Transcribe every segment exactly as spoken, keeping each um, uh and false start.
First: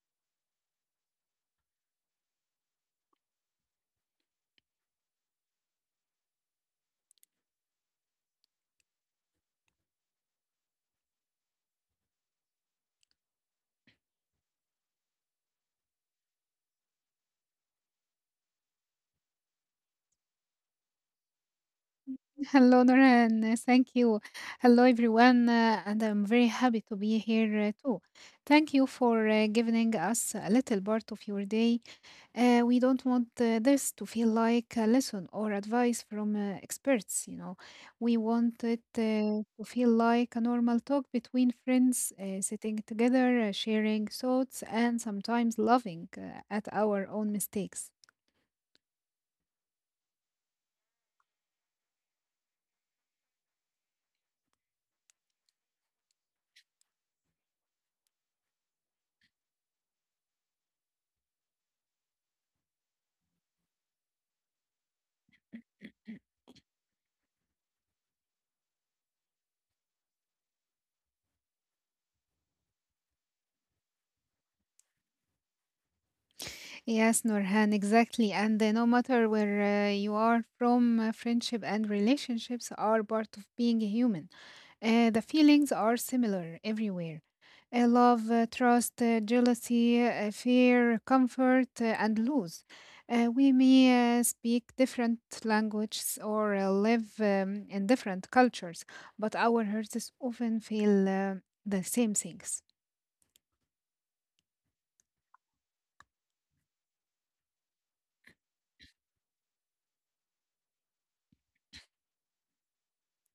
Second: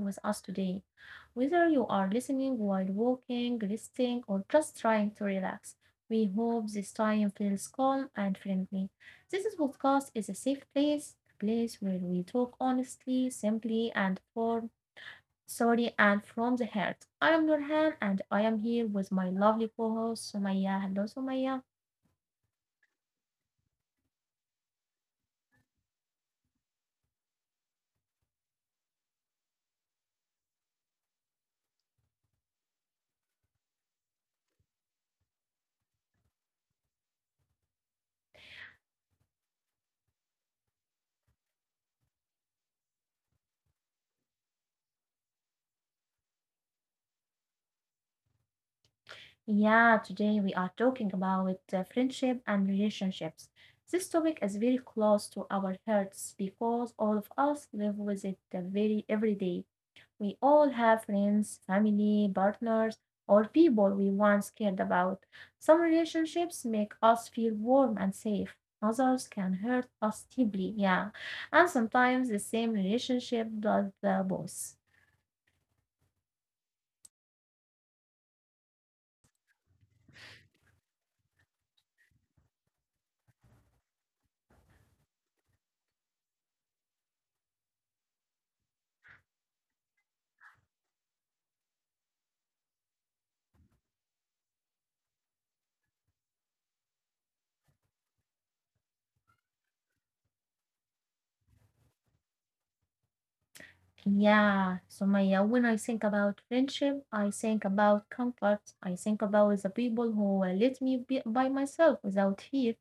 with us today. Whether you are listening while walking, resting, or just trying to relax, we hope this time feels calm and friendly. This is podcast is a safe place, a place where we talk honestly, simply, and for sorry and from the heart. I am Nurhan, and I am here with my lovely co-host Sumaya. Hello, Sumaya. Hello, Nora, and thank you. Hello, everyone, uh, and I'm very happy to be here uh, too. Thank you for uh, giving us a little part of your day. Uh, we don't want uh, this to feel like a lesson or advice from uh, experts, you know. We want it uh, to feel like a normal talk between friends, uh, sitting together, uh, sharing thoughts, and sometimes laughing uh, at our own mistakes. Yeah, today we are talking about uh, friendship and relationships. This topic is very close to our hearts because all of us live with it uh, very every day. We all have friends, family, partners, or people we once cared about. Some relationships make us feel warm and safe. Others can hurt us deeply, yeah. And sometimes the same relationship does the both. Yes, Norhan, exactly. And uh, no matter where uh, you are from, uh, friendship and relationships are part of being human. Uh, the feelings are similar everywhere. Uh, love, uh, trust, uh, jealousy, uh, fear, comfort, uh, and lose. Uh, we may uh, speak different languages or uh, live um, in different cultures, but our hearts often feel uh, the same things. Yeah, so Maya, when I think about friendship, I think about comfort. I think about the people who uh, let me be by myself without fear.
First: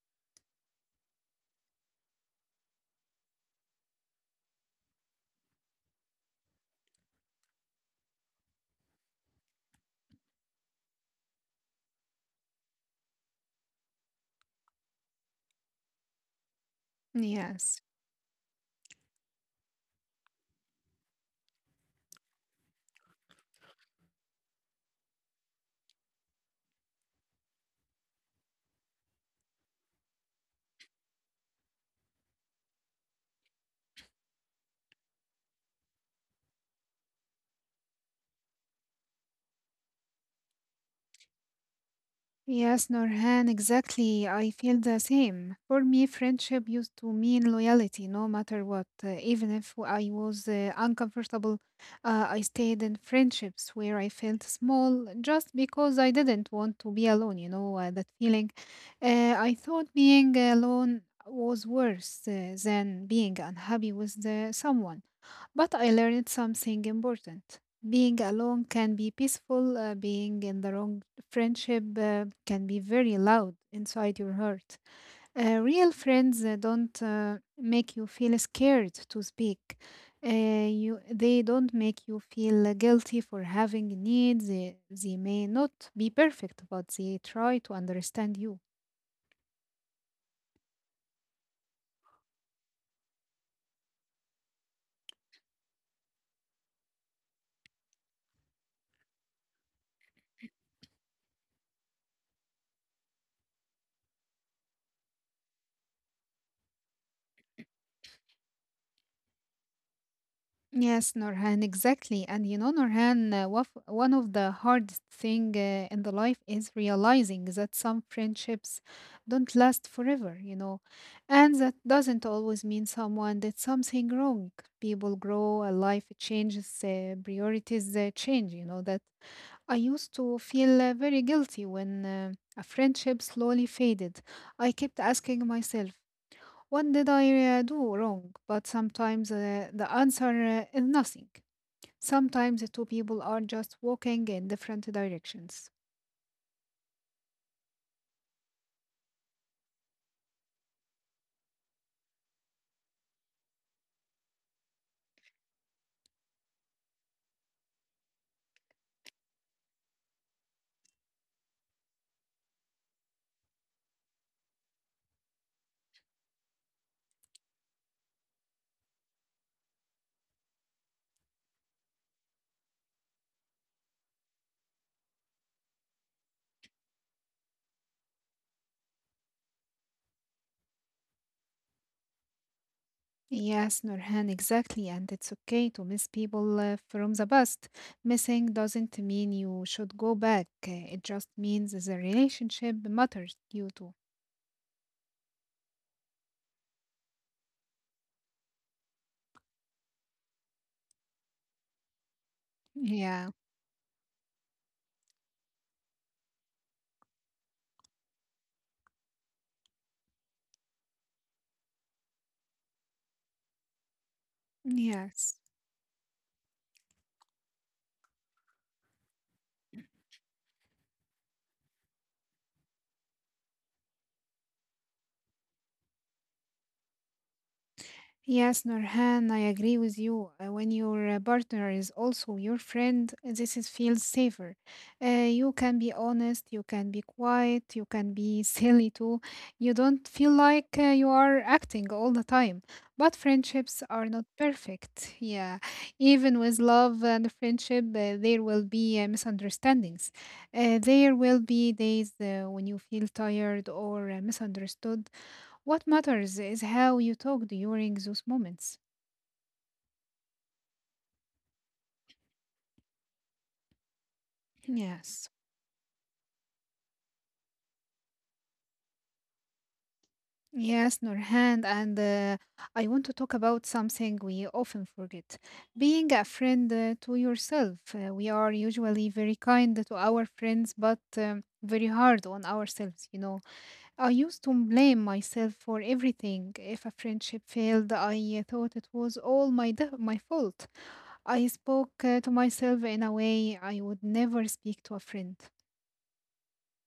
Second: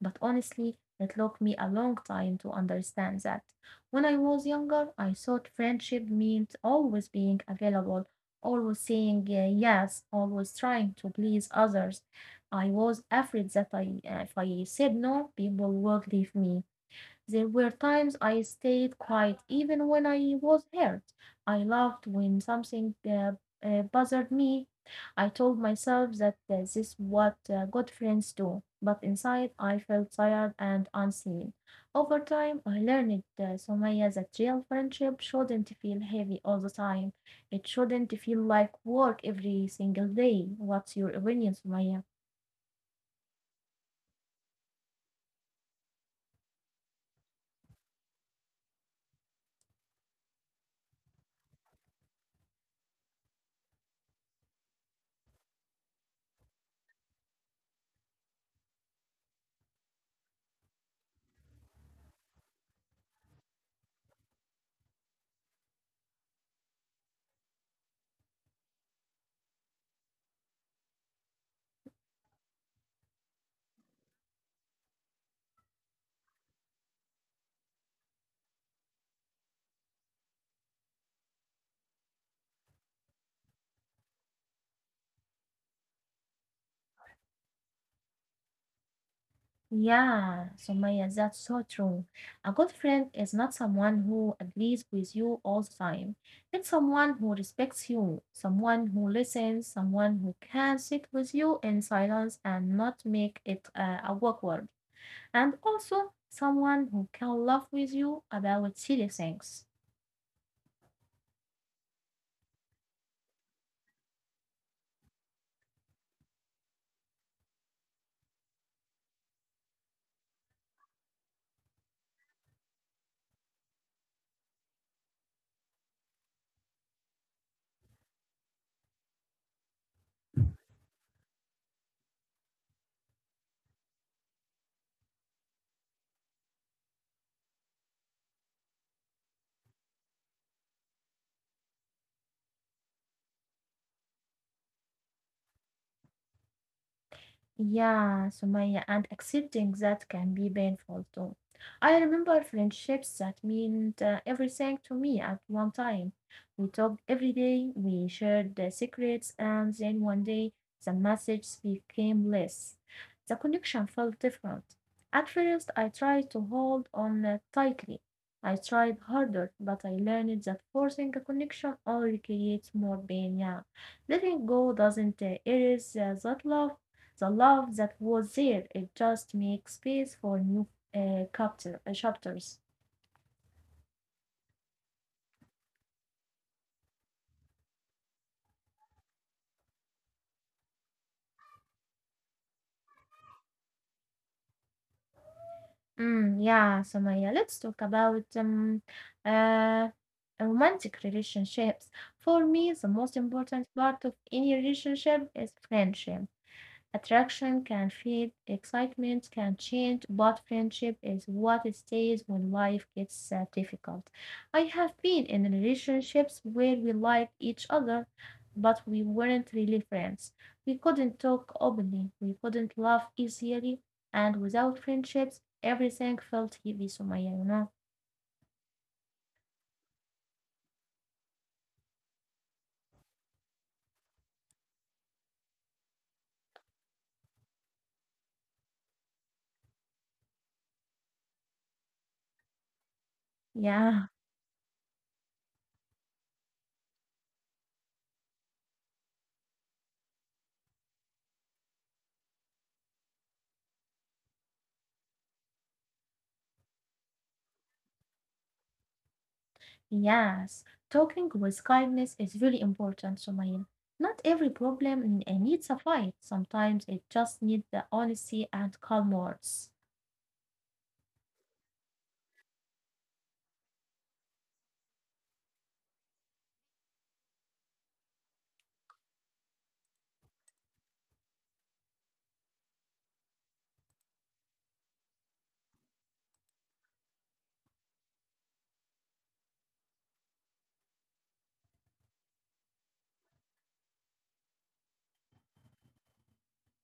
But honestly, it took me a long time to understand that. When I was younger, I thought friendship meant always being available, always saying uh, yes, always trying to please others. I was afraid that I, uh, if I said no, people would leave me. There were Yes. times I stayed quiet even when I was hurt. I laughed when something uh, uh, bothered me. I told myself that uh, this is what uh, good friends do, but inside I felt tired and unseen. Over time, I learned, uh, Somaya, that real friendship shouldn't feel heavy all the time. It shouldn't feel like work every single day. What's your opinion, Somaya? Yes, Norhan, exactly. I feel the same. For me, friendship used to mean loyalty no matter what. Uh, even if I was uh, uncomfortable, uh, I stayed in friendships where I felt small just because I didn't want to be alone, you know, uh, that feeling. Uh, I thought being alone was worse uh, than being unhappy with the, someone. But I learned something important. Being alone can be peaceful, uh, being in the wrong friendship uh, can be very loud inside your heart. Uh, real friends uh, don't uh, make you feel scared to speak. Uh, you, they don't make you feel uh, guilty for having needs. They, they may not be perfect, but they try to understand you. Yeah, Sumaya, that's so true. A good friend is not someone who agrees with you all the time. It's someone who respects you, someone who listens, someone who can sit with you in silence and not make it uh, awkward, and also someone who can laugh with you about silly things. Yes, Norhan, exactly. And you know, Norhan, uh, waf- one of the hardest thing uh, in the life is realizing that some friendships don't last forever, you know. And that doesn't always mean someone did something wrong. People grow, uh, life changes, uh, priorities uh, change, you know, that I used to feel uh, very guilty when uh, a friendship slowly faded. I kept asking myself, what did I uh, do wrong? But sometimes uh, the answer uh, is nothing. Sometimes the two people are just walking in different directions. Yeah, Sumaya, and accepting that can be painful too. I remember friendships that meant uh, everything to me at one time. We talked every day, we shared the secrets, and then one day the messages became less. The connection felt different. At first, I tried to hold on uh, tightly. I tried harder, but I learned that forcing a connection only creates more pain. Yeah, letting go doesn't uh, erase uh, that love the love that was there, it just makes space for new uh, chapter, uh, chapters. Yes, Nurhan, exactly. And it's okay to miss people uh, from the past. Missing doesn't mean you should go back, uh, it just means the relationship matters to you too. Mm, yeah, Samaya, let's talk about um, uh, romantic relationships. For me, the most Yeah, important part of any relationship is friendship. Attraction can fade, excitement can change, but friendship is what stays when life gets uh, difficult. I have been yes. in relationships where we liked each other, but we weren't really friends. We couldn't talk openly, we couldn't laugh easily, and without friendships, everything felt heavy, Sumaya, you know? Yes, Nurhan, I agree with you. Uh, When your uh, partner is also your friend, uh, this is feels safer. Uh, you can be honest, you can be quiet, you can be silly too. You don't feel like uh, you are acting all the time. But friendships are Yeah. not perfect. Yeah, even with love and friendship, uh, there will be uh, misunderstandings. Uh, there will be days uh, when you feel tired or uh, misunderstood. What matters is how you talk during those moments. Yes, talking with kindness is really important, Sumail. Not every problem n- Yes. uh, needs a fight. Sometimes it just needs the honesty and calm words. Yes, Nurhan, and uh, I want to talk about something we often forget. Being a friend uh, to yourself. Uh, we are usually very kind to our friends, but um, very hard on ourselves, you know. I used to blame myself for everything. If a friendship failed, I thought it was all my, de- my fault. I spoke uh, to myself in a way I would never speak to a friend.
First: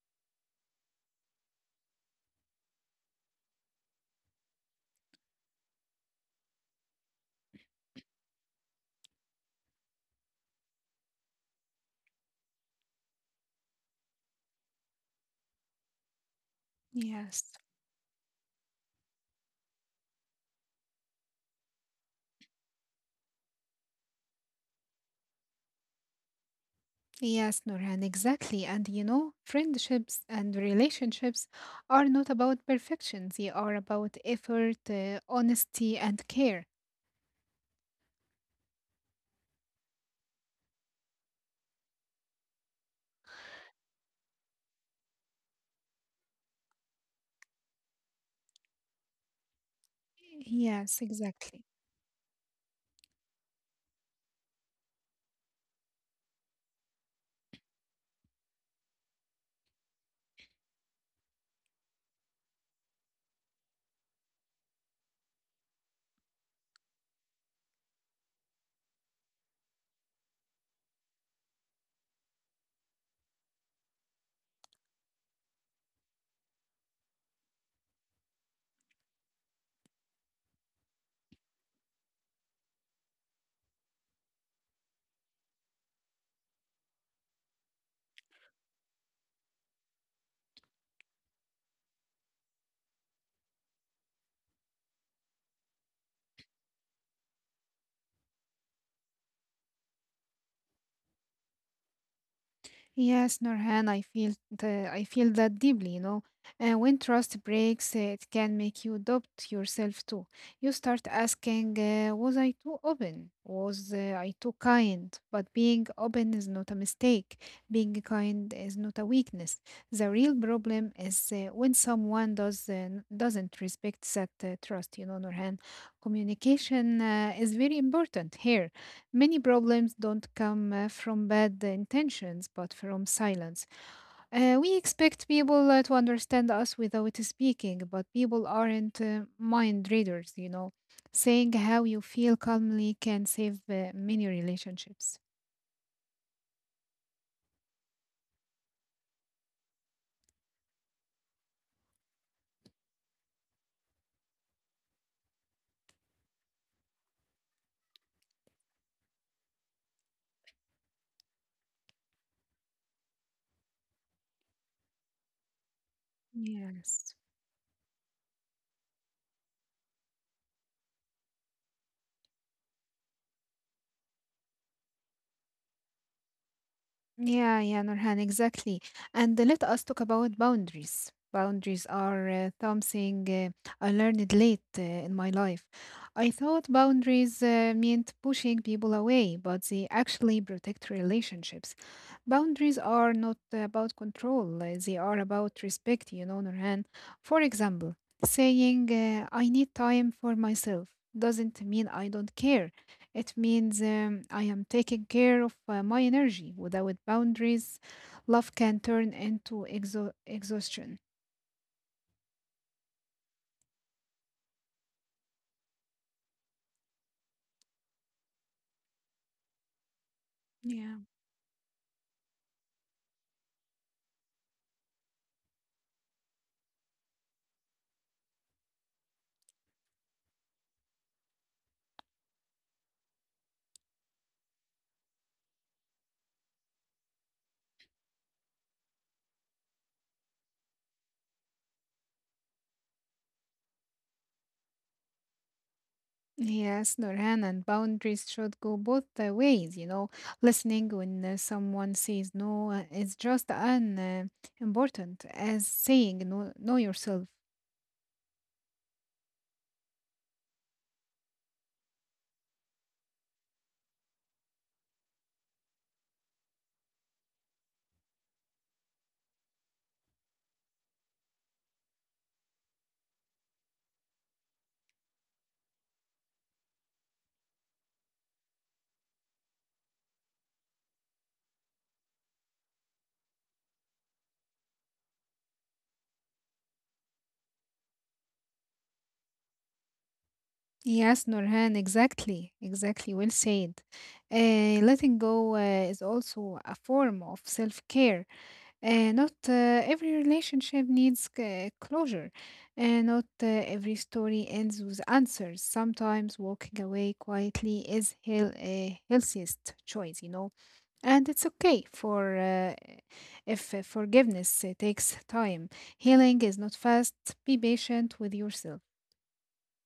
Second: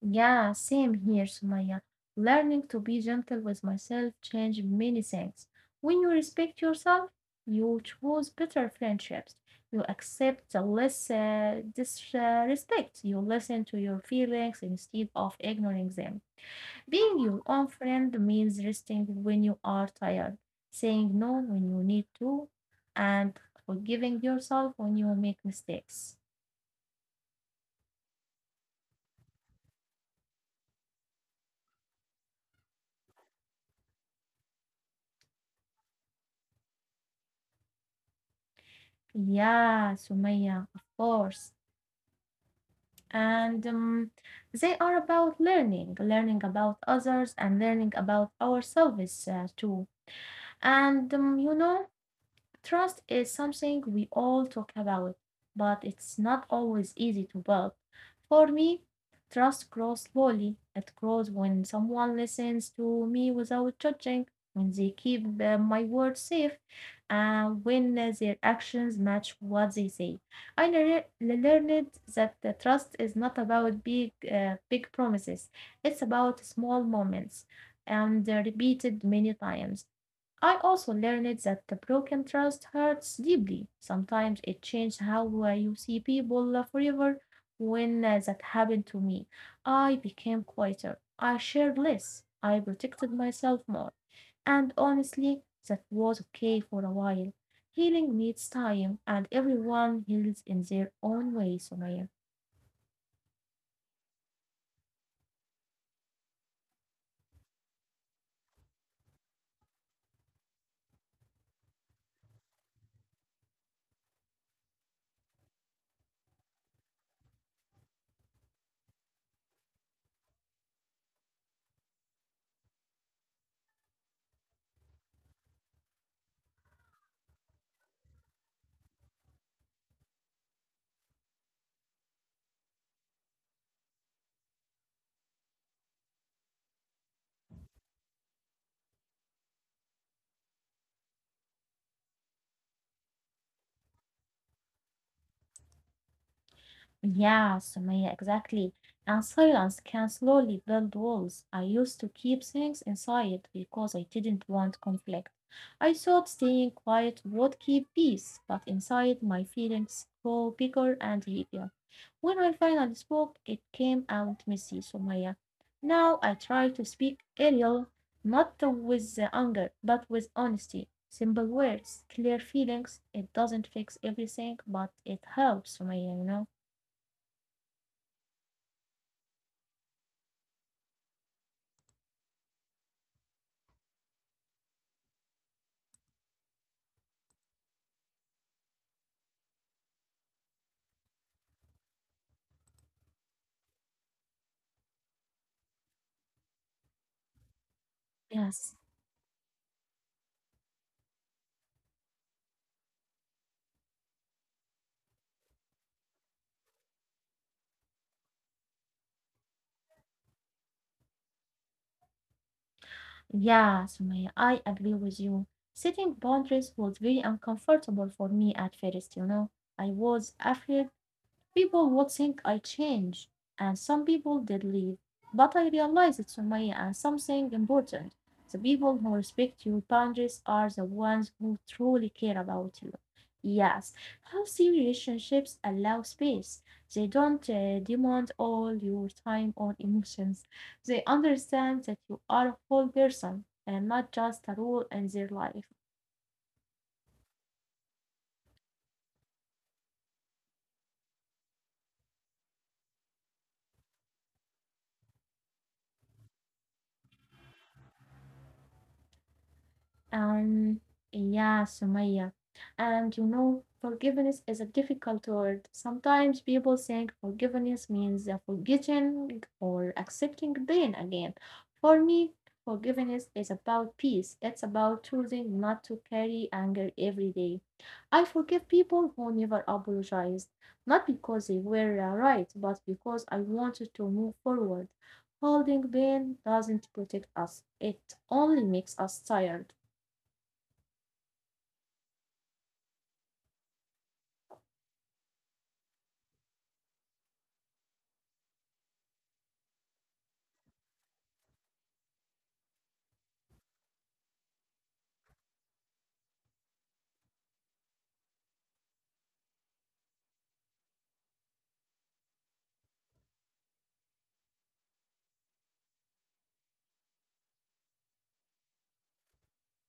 Yeah, same here, Sumaya. Learning to be gentle with myself changed many things. When you respect yourself, you choose better friendships. You accept the less uh, disrespect. You listen to your feelings instead of ignoring them. Being Yes. your own friend means resting when you are tired, saying no when you need to, and forgiving yourself when you make mistakes. Yes, Nurhan, exactly. And you know, friendships and relationships are not about perfection. They are about effort, uh, honesty, and care. Yeah, Sumaya, of course. And um, they are about learning, learning about others and learning about ourselves uh, too. Yes, And um, you exactly. know, trust is something we all talk about, but it's not always easy to build. For me, trust grows slowly. It grows when someone listens to me without judging, when they keep uh, my words safe, and when uh, their actions match what they say. I lear- learned that the trust is not about big, uh, big promises. It's about small moments and uh, repeated many times. I also learned that the broken trust hurts deeply. Sometimes it changes how uh, you see people uh, forever. When uh, that happened to me, I became quieter. I shared less. I protected myself more. And honestly, that was okay for a while. Healing needs time, and everyone heals in their own way, Sumaya. Yes, Norhan, I feel the, I feel that deeply, you know. And when trust breaks, uh, it can make you doubt yourself too. You start asking, uh, was I too open? Was uh, I too kind? But being open is not a mistake. Being kind is not a weakness. The real problem is uh, when someone does uh, doesn't respect that uh, trust, you know, Norhan. Communication uh, is very important here. Many problems don't come uh, from bad intentions, but from silence. Uh, we expect people uh, to understand us without speaking, but people aren't uh, mind readers, you know. Saying how you feel calmly can save uh, many relationships. Yeah, Sumaya, exactly. And silence can slowly build walls. I used to keep things inside because I didn't want conflict. I thought staying quiet would keep peace, but inside my feelings grow bigger and heavier. When I finally spoke, it came out messy, Sumaya. Now I try to Yes. speak Ariel, not with uh, anger, but with honesty. Simple words, clear feelings. It doesn't fix everything, but it helps, Sumaya, you know. Yeah, yeah, Nurhan, exactly. And let us talk about boundaries. Boundaries are uh, something uh, I learned late uh, in my life. I thought boundaries uh, meant pushing people away, but they actually protect relationships. Boundaries are not about control, uh, they are about respect, you know, Nurhan. For example, Yes, saying, uh, I need time for myself doesn't mean I don't care. It means um, I am taking care of uh, my energy. Without boundaries, love can turn into exo- exhaustion. yeah, Sumaya, I agree with you. Setting boundaries was very uncomfortable for me at first, you know. I was afraid Yeah. people would think I changed, and some people did leave. But I realized, it's Sumaya, and something important. The people who respect your boundaries are the ones who truly care about you. Yes, healthy relationships allow space. They don't uh, demand all your time or emotions. They understand that you are a whole person and not just a role in their life. Yes, Nurhan, and boundaries should go both the ways, you know. Listening when uh, someone says no uh, is just an uh, important as saying no, know yourself. Um, yeah, Sumaya. And you know, forgiveness is a difficult word. Sometimes people think forgiveness means uh, forgetting or accepting pain again. For me, forgiveness is about peace. It's about choosing not to carry anger every day. I forgive people who never apologized, not because they were uh, right, but because I wanted to move forward. Holding pain doesn't protect us. It only makes us tired. Yes, Nurhan, exactly, exactly, well said. Uh, letting go uh, is also a form of self-care. Uh, not uh, every relationship needs c- closure. Uh, not uh, every story ends with answers. Sometimes walking away quietly is hell a healthiest choice, you know. And it's okay for uh, if uh, forgiveness uh, takes time. Healing is not fast. Be patient with yourself.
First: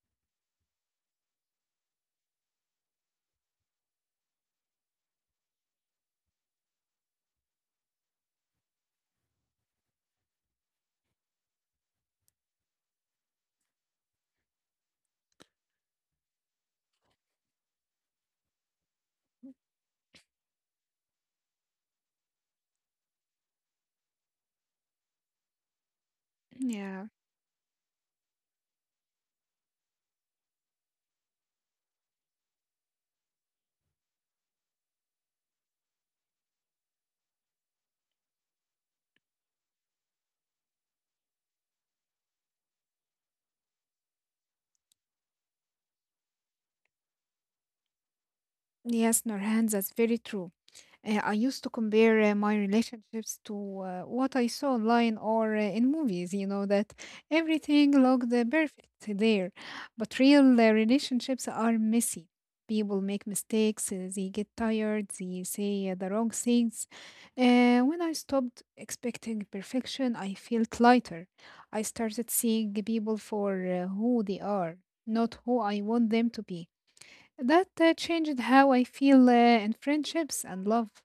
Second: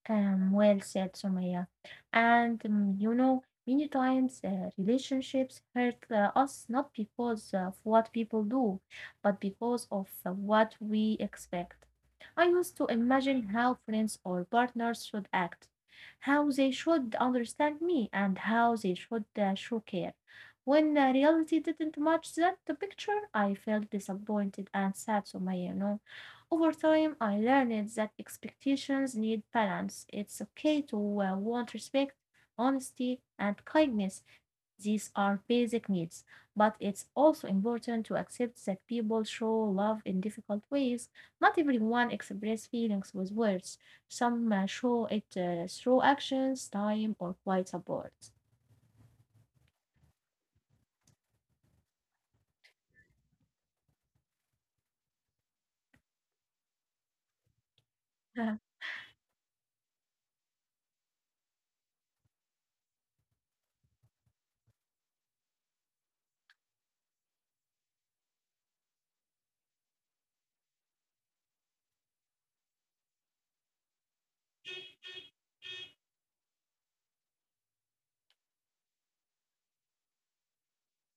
Um, well said, Sumaya. And um, you know, many times uh, relationships hurt uh, us not because of what people do, but because of uh, what we expect. I used to imagine how friends or partners should act, how they should understand me, and how they should uh, show care. When uh, reality didn't match that picture, I felt disappointed and sad, Sumaya, you know. Over time, Yeah. I learned that expectations need balance. It's okay to uh, want respect, honesty, and kindness. These are basic needs. But it's also important to accept that people show love in difficult ways. Not everyone expresses feelings with words. Some uh, show it uh, through actions, time, or quiet support. Yes, Norhan, that's very true. Uh, I used to compare uh, my relationships to uh, what I saw online or uh, in movies, you know, that everything looked uh, perfect there. But real uh, relationships are messy. People make mistakes, uh, they get tired, they say uh, the wrong things. Uh, when I stopped expecting perfection, I felt lighter. I started seeing people for uh, who they are, not who I want them to be. That uh, changed how I feel uh, in friendships and love.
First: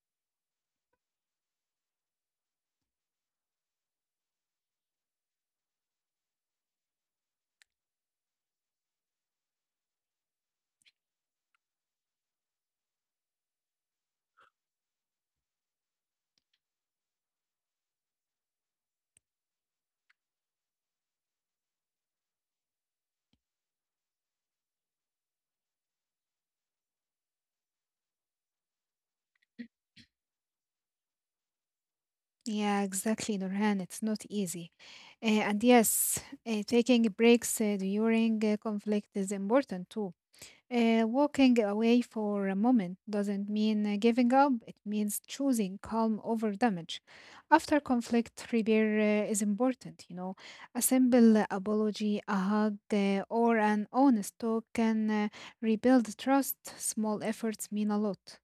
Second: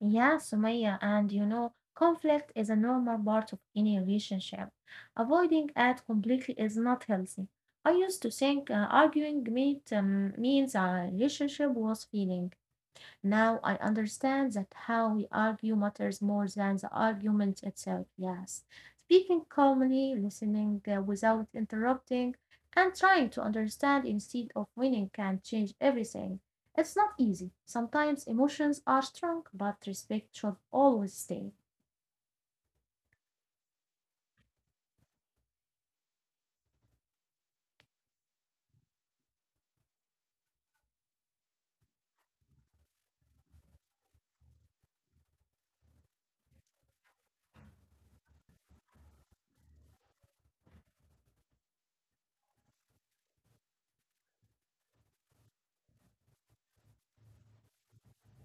Yeah, Sumaya, and you know, conflict is a normal part of any relationship. Avoiding it completely is not healthy. I used to think uh, arguing meant, um, means our relationship was failing, now I understand that how we argue matters more than the argument itself. Yes. Speaking calmly, listening uh, without interrupting, and trying to understand instead of winning can change everything. It's not easy. Sometimes emotions are strong, but respect should always stay. Yeah, exactly, Nurhan. It's not easy. Uh, and yes, uh, taking breaks uh, during uh, conflict is important too. Uh, walking away for a moment doesn't mean uh, giving up, it means choosing calm over damage. After conflict, repair uh, is important, you know. A simple apology, a hug, uh, or an honest talk can uh, rebuild trust, small efforts mean a lot.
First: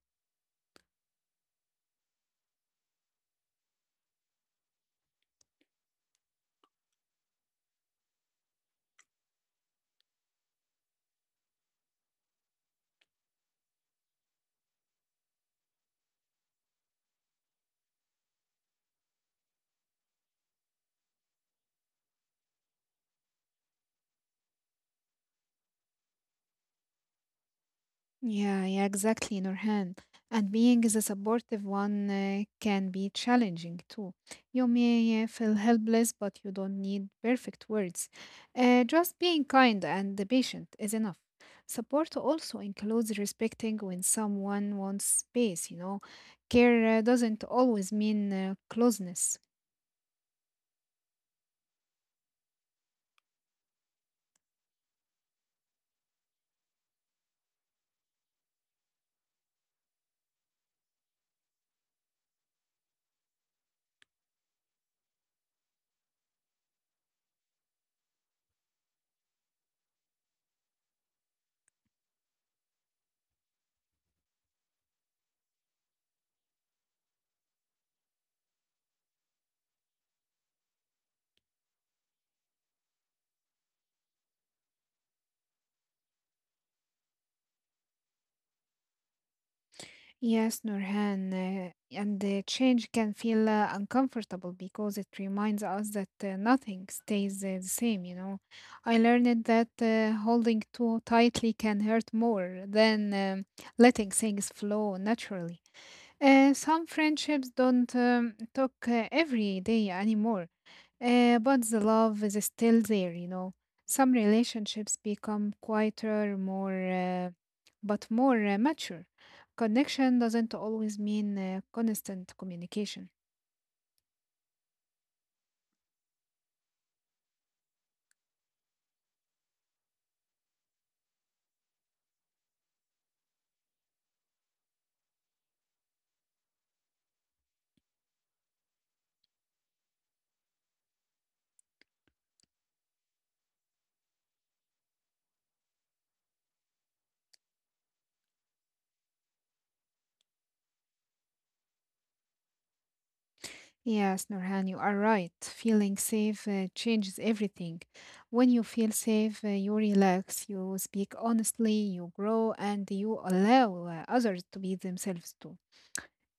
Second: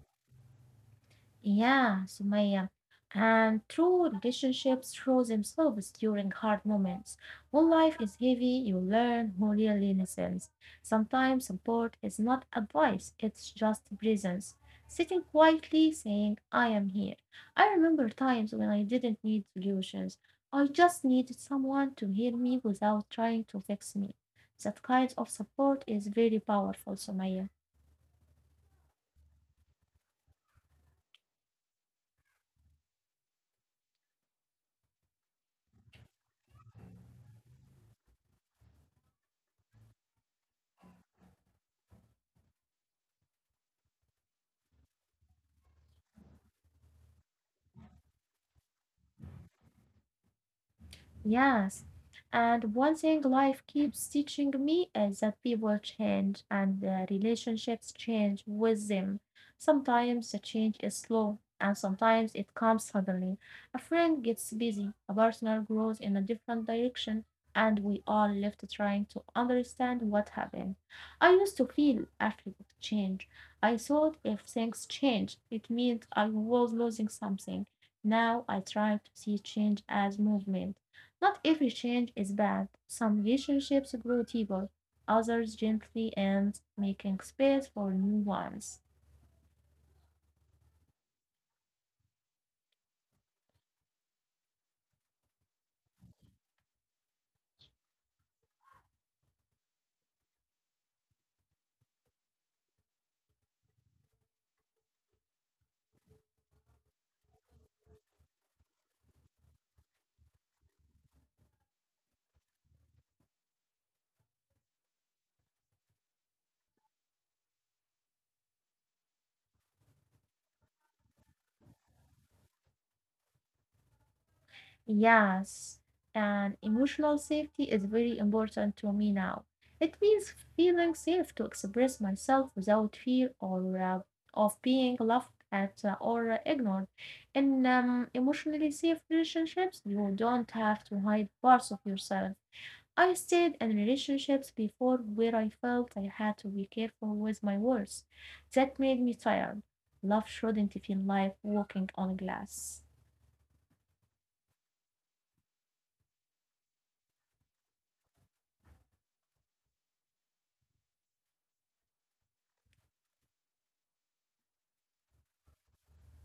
Yeah, Sumaya. And true relationships show themselves during hard moments. When life is heavy, you learn who really listens. Sometimes support is not advice, it's just presence. Sitting quietly saying, I am here. I remember times when I didn't need solutions. I just needed someone to hear me without trying to fix me. That kind of support is very powerful, Sumaya. Yeah, yeah, exactly, Nurhan. And being the supportive one uh, can be challenging too. You may uh, feel helpless, but you don't need perfect words. Uh, just being kind and patient is enough. Support also includes respecting when someone wants space, you know. Care uh, doesn't always mean uh, closeness. Yes. And one thing life keeps teaching me is that people change and the relationships change with them. Sometimes the change is slow and sometimes it comes suddenly. A friend gets busy, a partner grows in a different direction, and we are left trying to understand what happened. I used to feel afraid of change. I thought if things changed, it meant I was losing something. Now I try to see change as movement not every change is bad. Some relationships grow deeper, others gently end, making space for new ones. Yes, Nurhan, uh, and the change can feel uh, uncomfortable because it reminds us that uh, nothing stays uh, the same, you know. I learned that uh, holding too tightly can hurt more than um, letting things flow naturally. Uh, some friendships don't um, talk uh, every day anymore, uh, but the love is still there, you know. Some relationships become quieter, more, uh, but more uh, mature. Connection doesn't always mean uh, constant communication. Yes, and emotional safety is very important to me now. It means feeling safe to express myself without fear or uh, of being laughed at uh, or ignored. In um, emotionally safe relationships, you don't have to hide parts of yourself. I stayed in relationships before where I felt I had to be careful with my words. That made me tired. Love shouldn't feel like walking on glass. Yes, Nurhan, you are right. Feeling safe uh, changes everything. When you feel safe, uh, you relax, you speak honestly, you grow, and you allow uh, others to be themselves too.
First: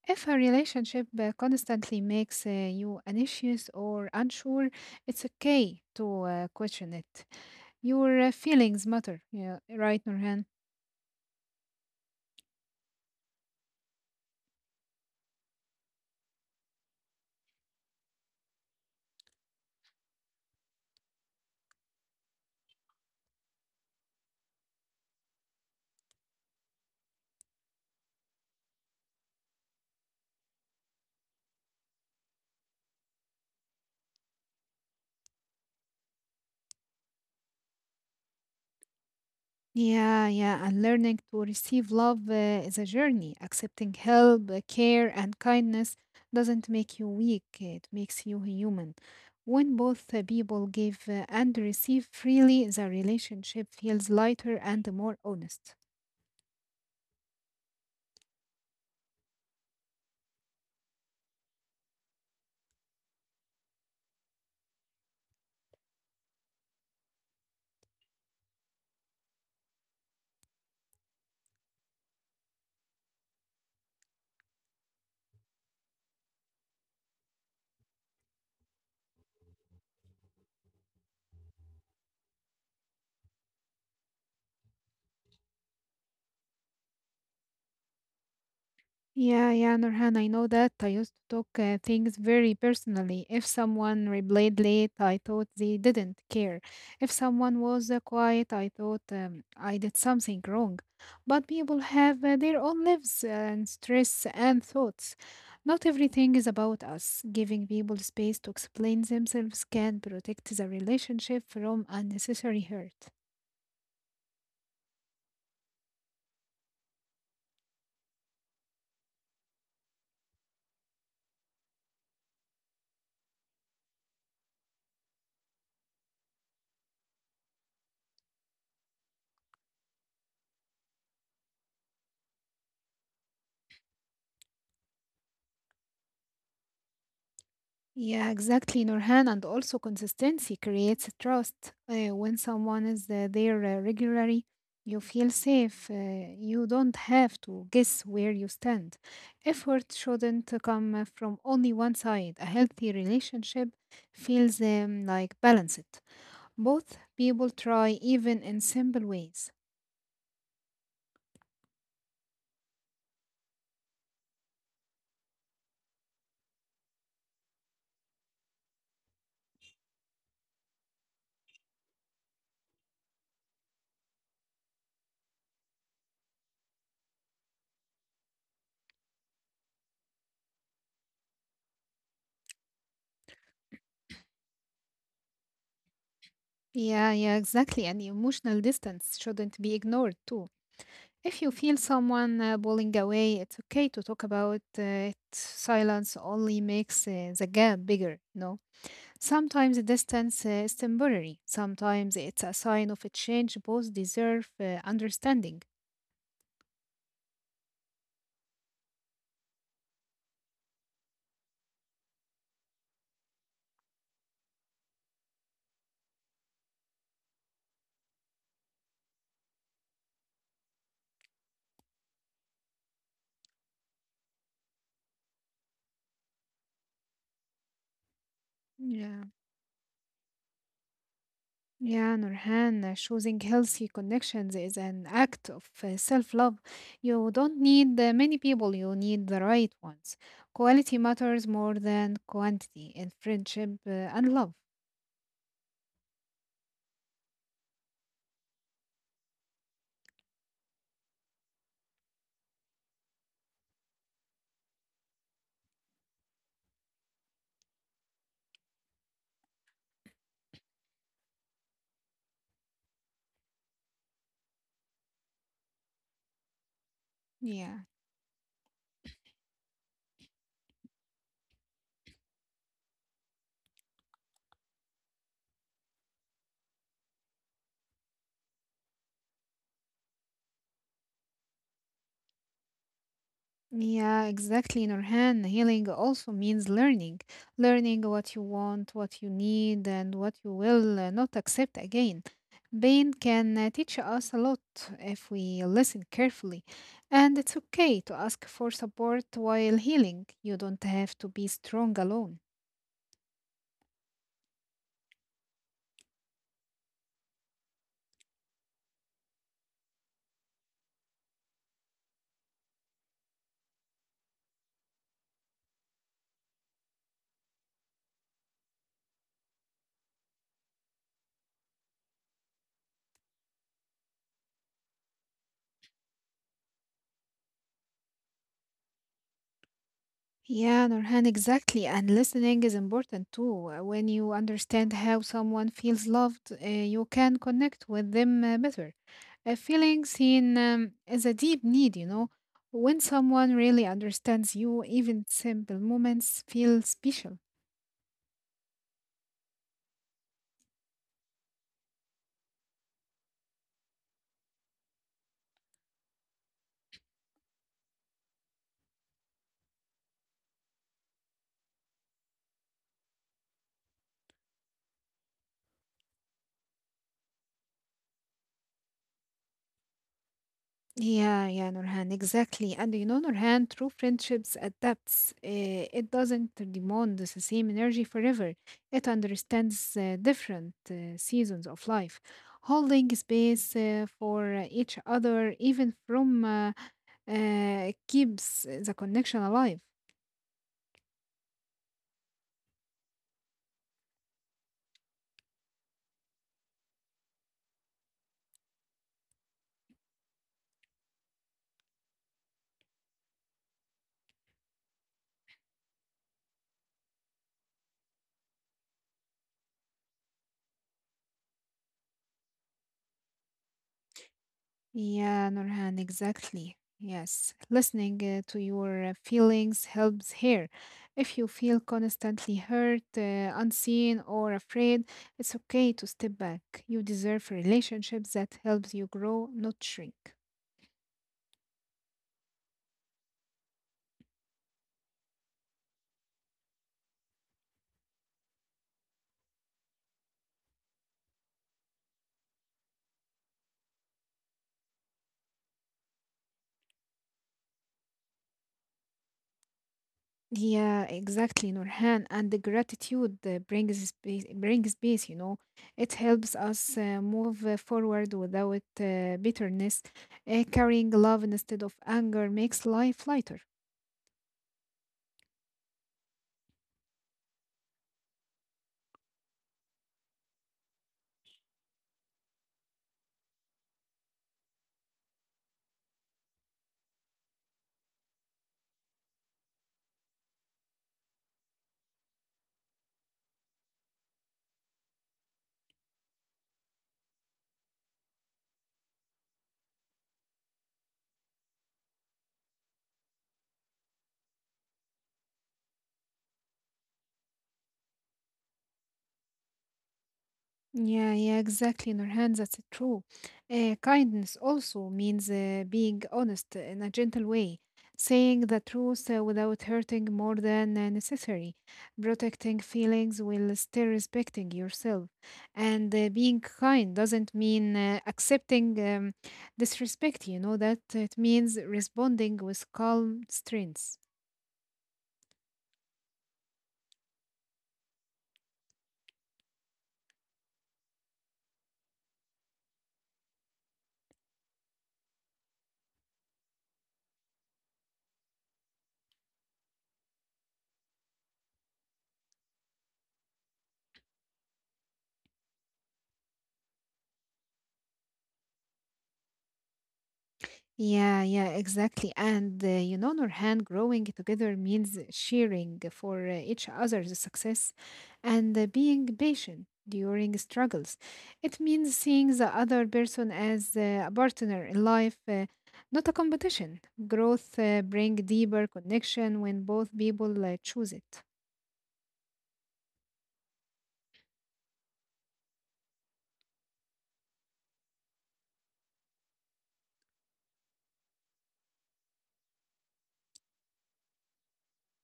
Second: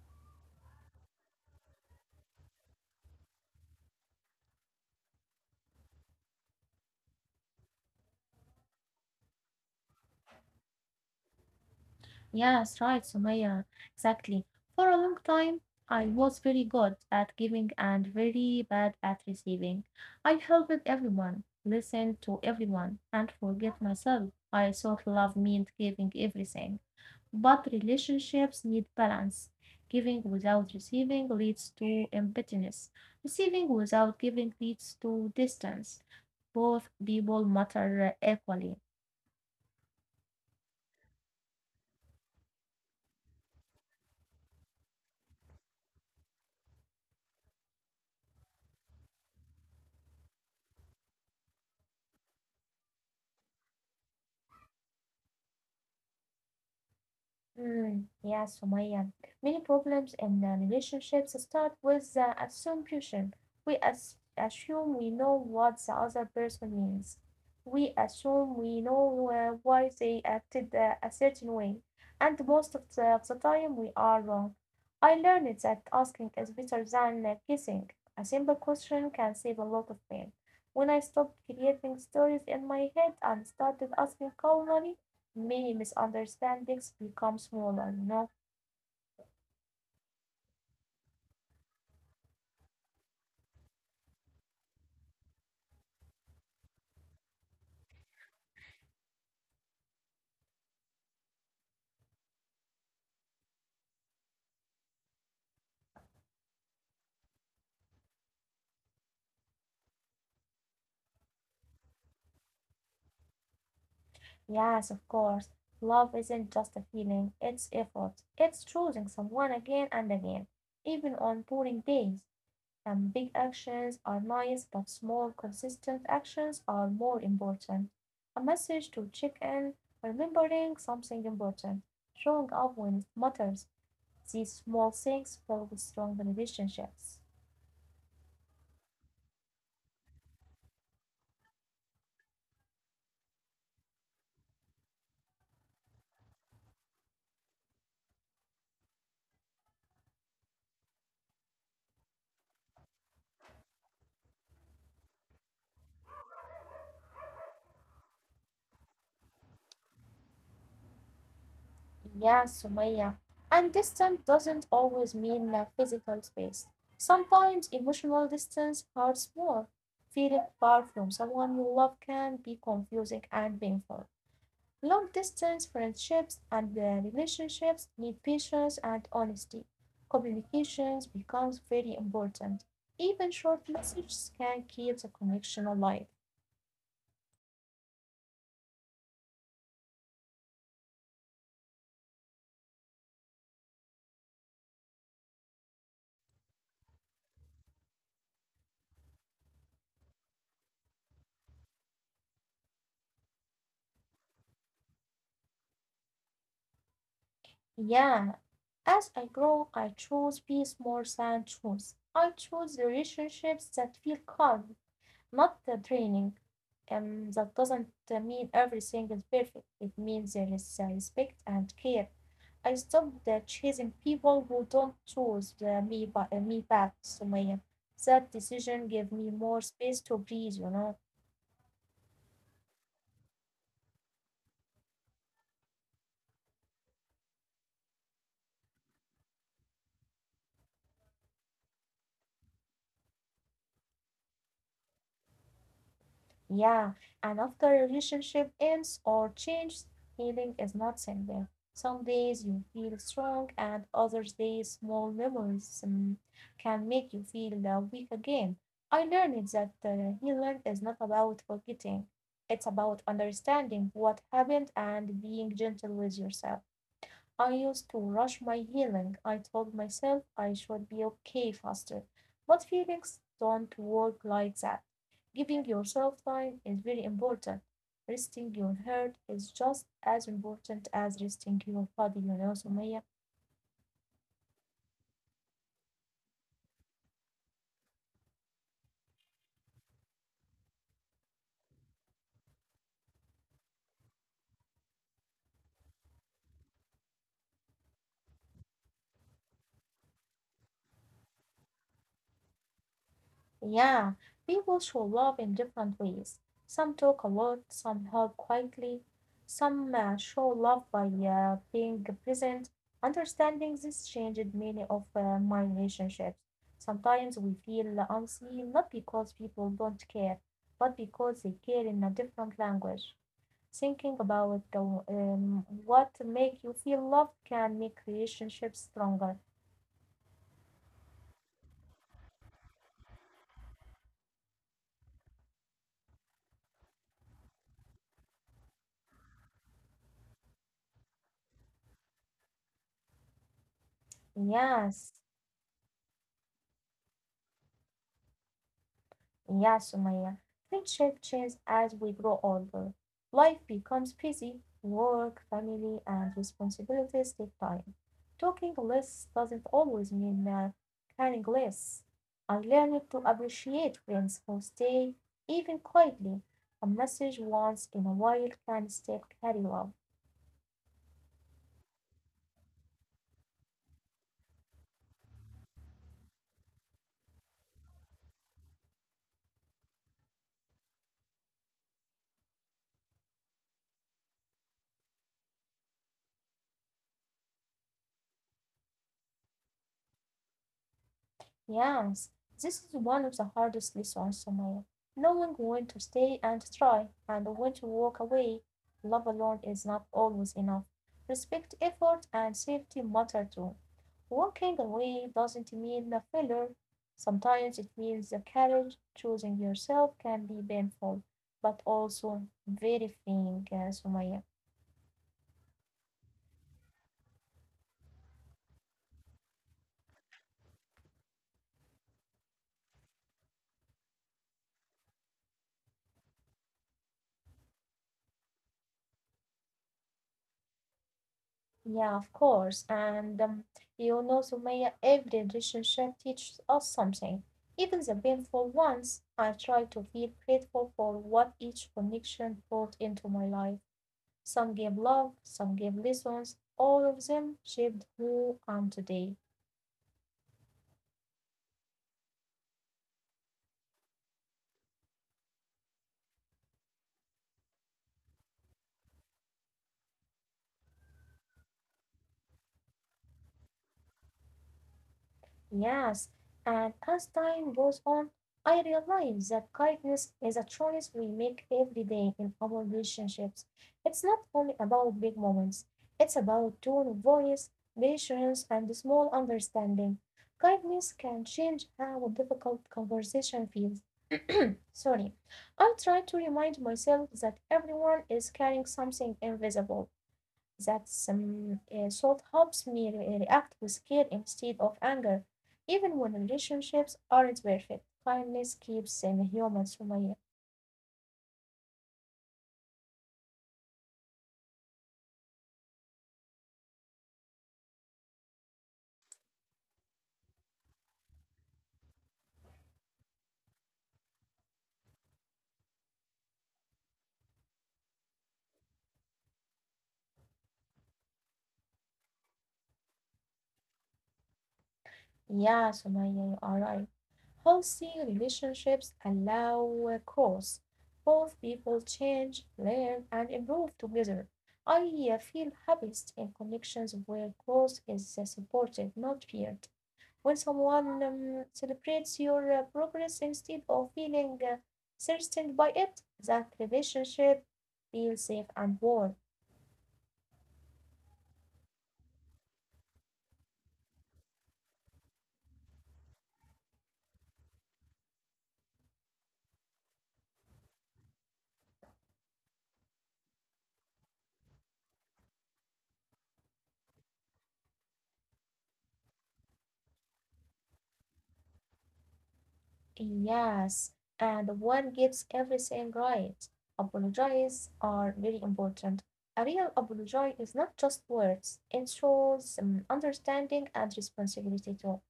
If a relationship uh, constantly makes uh, you anxious or unsure, it's okay to uh, question it. Your uh, feelings matter, yeah, right, Nurhan? Yes, right, Sumaya. Exactly. For a long time, I was very good at giving and very bad at receiving. I helped everyone, listened to everyone, and forget myself. I thought love meant giving everything. But relationships need balance. Giving without receiving leads to emptiness. Receiving without giving leads to distance. Both people matter equally. Yeah, yeah, and learning to receive love uh, is a journey. Accepting help, uh, care, and kindness doesn't make you weak, it makes you human. When both uh, people give uh, and receive freely, the relationship feels lighter and more honest. Mm, yes, Sumaya. Many problems in uh, relationships start with the assumption. We as assume we know what the other person means. We assume we know uh, why they acted uh, a certain way. And most of the, of the time, we are wrong. I learned that asking is better than uh, guessing. A simple question can save a lot of pain. When I stopped creating stories in my head and started asking calmly, many misunderstandings become smaller, you know. Yeah, yeah, Nurhan, I know that. I used to talk uh, things very personally. If someone replied late, I thought they didn't care. If someone was uh, quiet, I thought um, I did something wrong. But people have uh, their own lives and stress and thoughts. Not everything is about us. Giving people space to explain themselves can protect the relationship from unnecessary hurt. Yes, of course. Love isn't just a feeling, it's effort. It's choosing someone again and again, even on boring days. And big actions are nice, but small, consistent actions are more important. A message to check in, remembering something important, showing up when it matters. These small things build strong relationships. Yeah, exactly, Nurhan. And also, consistency creates trust. Uh, when someone is uh, there uh, regularly, you feel safe. Uh, you don't have to guess where you stand. Effort shouldn't come uh, from only one side. A healthy relationship feels um, like balanced. Both people try, even in simple ways. Yeah, Sumaya. And distance doesn't always mean a physical space. Sometimes emotional distance hurts more. Feeling far from someone you love can be confusing and painful. Long distance friendships and uh, relationships need patience and honesty. Communications becomes very important. Even short messages can keep the connection alive. Yeah, yeah, exactly. And emotional distance shouldn't be ignored too. If you feel someone uh, pulling away, it's okay to talk about uh, it. Silence only makes uh, the gap bigger, no. Sometimes the distance uh, is temporary. Sometimes it's a sign of a change. Both deserve uh, understanding. Yeah, as I grow, I choose peace more than truth. I choose relationships that feel calm, not the draining. Um, that doesn't uh, mean everything is perfect. It means there is uh, respect and care. I stopped uh, chasing people who don't choose uh, me, ba- uh, me back, Sumaya. That decision gave me Yeah, more space to breathe, you know. yeah, Nurhan, uh, choosing healthy connections is an act of uh, self-love. You don't need uh, many people, you need the right ones. Quality matters more than quantity in friendship uh, and love. Yeah, and after a relationship ends or changes, healing is not simple. Some days you feel strong, and other days small memories um, can make you feel uh, weak again. I learned that uh, healing is not about forgetting, it's about understanding what happened and being gentle with yourself. I Yeah. used to rush my healing. I told myself I should be okay faster, but feelings don't work like that. Giving yourself time is very important. Resting your heart is just as important as resting your body, you know, Sumaya. Yeah, exactly, Nurhan. Healing also means learning, learning what you want, what you need, and what you will uh, not accept again. Pain can uh, teach us a lot if we listen carefully, and it's okay to ask for support while healing. You don't have to be strong alone. Yeah, people show love in different ways. Some talk a lot, some help quietly, some uh, show love by uh, being present. Understanding this changed many of uh, my relationships. Sometimes we feel unseen not because people don't care, but because they care in a different language. Thinking about the, um, what make you feel loved can make relationships stronger. Yeah, Nurhan, exactly. And listening is important too. Uh, When you understand how someone feels loved, uh, you can connect with them uh, better. Uh, feeling seen um, is a deep need, you know. When someone really understands you, Yes. even simple moments feel special. And yeah, Sumaya, friendship changes as we grow older. Life becomes busy, work, family, and responsibilities take time. Talking less doesn't always mean uh, caring less. I learned to appreciate friends who stay, even quietly. A message once in a while can still carry love. Yeah, yeah, Nurhan, exactly. And you know, Nurhan, true friendships adapts. Uh, it doesn't demand the same energy forever. It understands uh, different uh, seasons of life, holding space uh, for each other, even from uh, uh, keeps the connection alive. Yes, this is one of the hardest lessons, Sumaya. Knowing when to stay and try, and when to walk away. Love alone is not always enough. Respect, effort, and safety matter too. Walking away doesn't mean a failure. Sometimes it means the courage. Choosing yourself can be painful, but also very freeing, uh, Sumaya. Yeah, Nurhan, exactly. Yes, listening uh, to your uh, feelings helps here. If you feel constantly hurt, uh, unseen, or afraid, it's okay to step back. You deserve relationships that helps you grow, not shrink. Yeah, of course. And um, you know, Sumaya, every relationship teaches us something, even the painful ones. I try to feel grateful for what each connection brought into my life. Some gave love, some gave lessons. All of them shaped who I am today. Yeah, exactly, Nurhan. And the gratitude uh, brings peace, brings peace, you know. It helps us uh, move uh, forward without uh, bitterness. Uh, carrying love instead of anger makes life lighter. Yes, and as time goes on, I realize that kindness is a choice we make every day in our relationships. It's not only about big moments, it's about tone of voice, patience, and small understanding. Kindness can change how a difficult conversation feels. Sorry. I try to remind myself that everyone is carrying something invisible. That um, uh, salt helps me re- react with care instead of anger. Even when relationships aren't perfect, kindness keeps them human, Sumaya. Yeah, yeah, exactly, Nurhan. That's true. Uh, kindness also means uh, being honest in a gentle way, saying the truth uh, without hurting more than uh, necessary, protecting feelings while still respecting yourself. And uh, being kind doesn't mean uh, accepting um, disrespect, you know that it means responding with calm strength. Yeah, Sumaya, you are right. Healthy relationships allow uh, growth. Both people change, learn, and improve together. I uh, feel happiest in connections where growth is uh, supported, not feared. When someone um, celebrates your uh, progress instead of feeling uh, threatened by it, that relationship feels safe and warm. Yeah, yeah, exactly. And uh, you know, Nurhan, growing together means sharing for uh, each other's success and uh, being patient during struggles. It means seeing the other person as uh, a partner in life, uh, not a competition. Growth uh, bring deeper connection when both people uh, choose it. Yes, and one gets everything right. Apologies are very important. A real apology is not just words, it shows um, understanding and responsibility too.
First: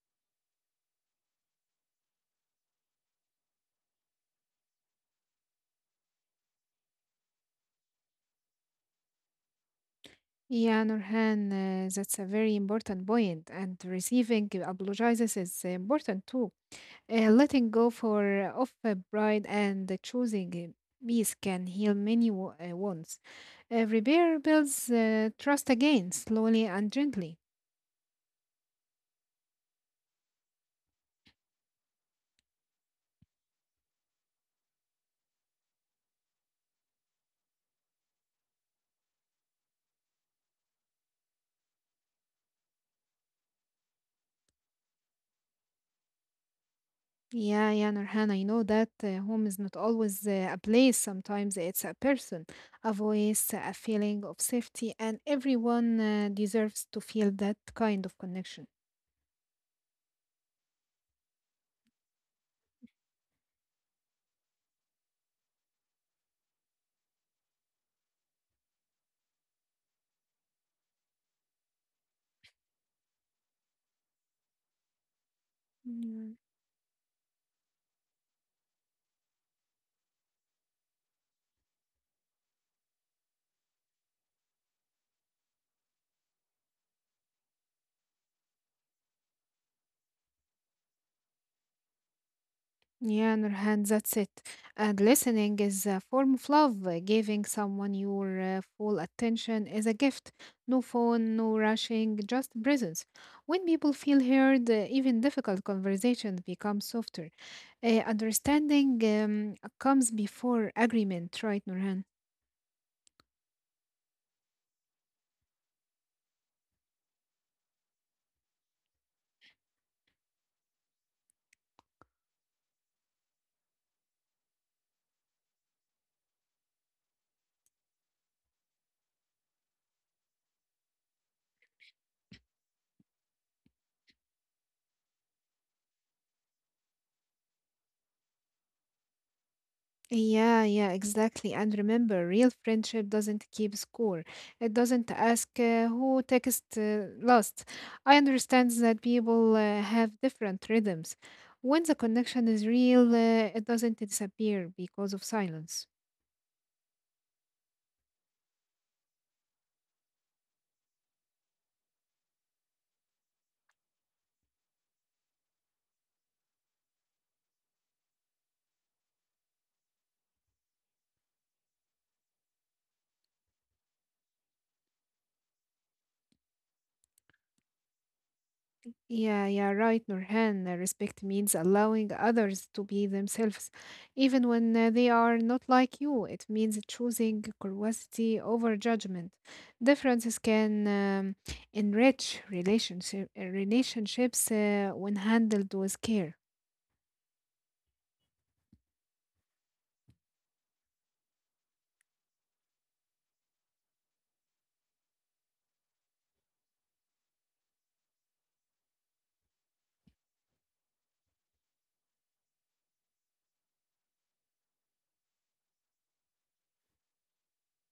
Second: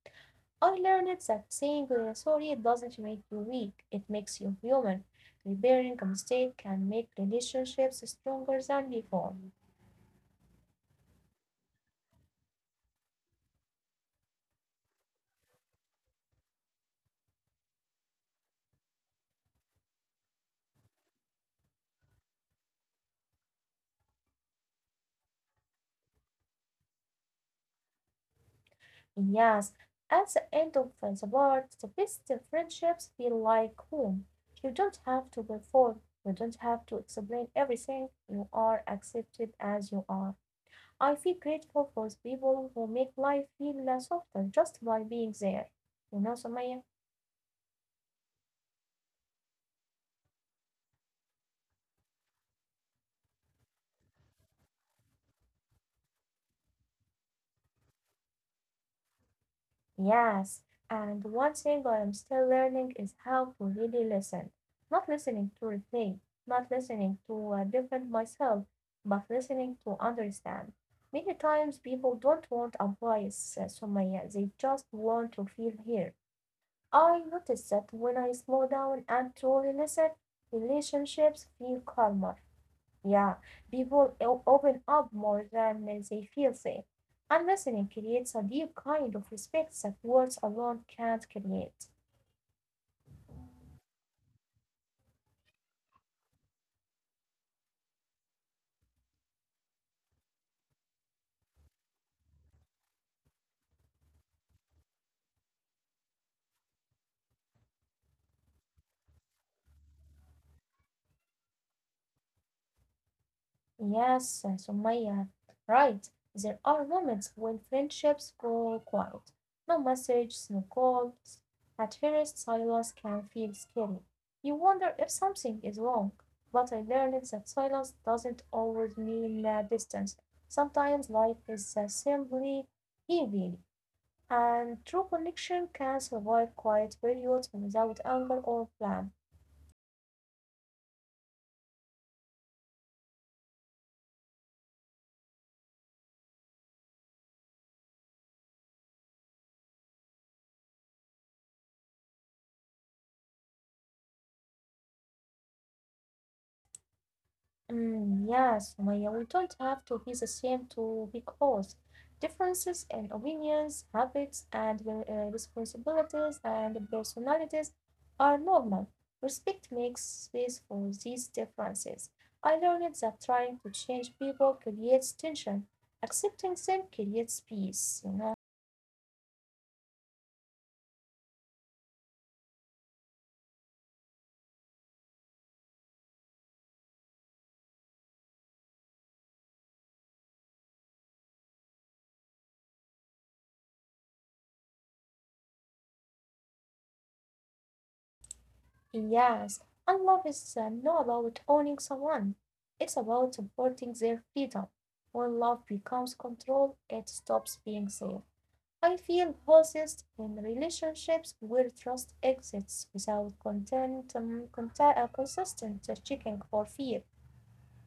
I learned that saying uh, sorry doesn't make you weak, it makes you human. Repairing a mistake can make relationships stronger than before. Yeah, Nurhan, uh, that's a very important point, and receiving apologizes is important too. Uh, letting go for of a pride and the choosing a peace can heal many wo- uh, wounds. Uh, repair builds uh, trust again, slowly and gently. And yes, at the end of uh, the part, the best friendships feel like home. You don't have to perform, you don't have to explain everything. You are accepted as you are. I feel grateful for the people who make life feel uh, softer just by being there. You know, Sumaya? Yeah, yeah, Nurhan, I know that uh, home is not always uh, a place. Sometimes it's a person, a voice, a feeling of safety, and everyone uh, deserves to feel that kind of connection. Yes, and one thing I am still learning is how to really listen. Not listening to replay, not listening to uh, defend myself, but listening to understand. Many times people don't want advice, uh, Sumaya, they just want to feel heard. I noticed that when I slow down and truly listen, relationships feel calmer. Yeah, people o- open up more than they feel safe. And listening creates a deep kind of respect that words alone can't create. Yeah, Nurhan, that's it. And listening is a form of love. Uh, Giving someone your uh, full attention is a gift. No phone, no rushing, just presence. When people feel heard, uh, even difficult conversations become softer. Uh, understanding um, comes before agreement, right, Nurhan? Yes, uh, Sumaya, right. There are moments when friendships go quiet. No messages, no calls. At first, silence can feel scary. You wonder if something is wrong. But I learned that silence doesn't always mean uh, distance. Sometimes life is uh, simply heavy. And true connection can survive quiet periods and without anger or blame. Yeah, yeah, exactly. And remember, real friendship doesn't keep score. It doesn't ask uh, who text uh, last. I understand that people uh, have different rhythms. When the connection is real, uh, it doesn't disappear because of silence. Mm, yes, Maya, we don't have to be the same to be close. Differences in opinions, habits, and re- uh, responsibilities and personalities are normal. Respect makes space for these differences. I learned that trying to change people creates tension. Accepting them creates peace, you know. Yeah, yeah, right, Nurhan. Uh, Respect means allowing others to be themselves, even when uh, they are not like you. It means choosing curiosity over judgment. Differences can um, enrich relationship, uh, relationships uh, when handled with care. Yes, and love is uh, not about owning someone. It's about supporting their freedom. When love becomes control, it stops being safe. I feel hosed in relationships where trust exists without content, um, content, uh, consistent uh, checking for fear.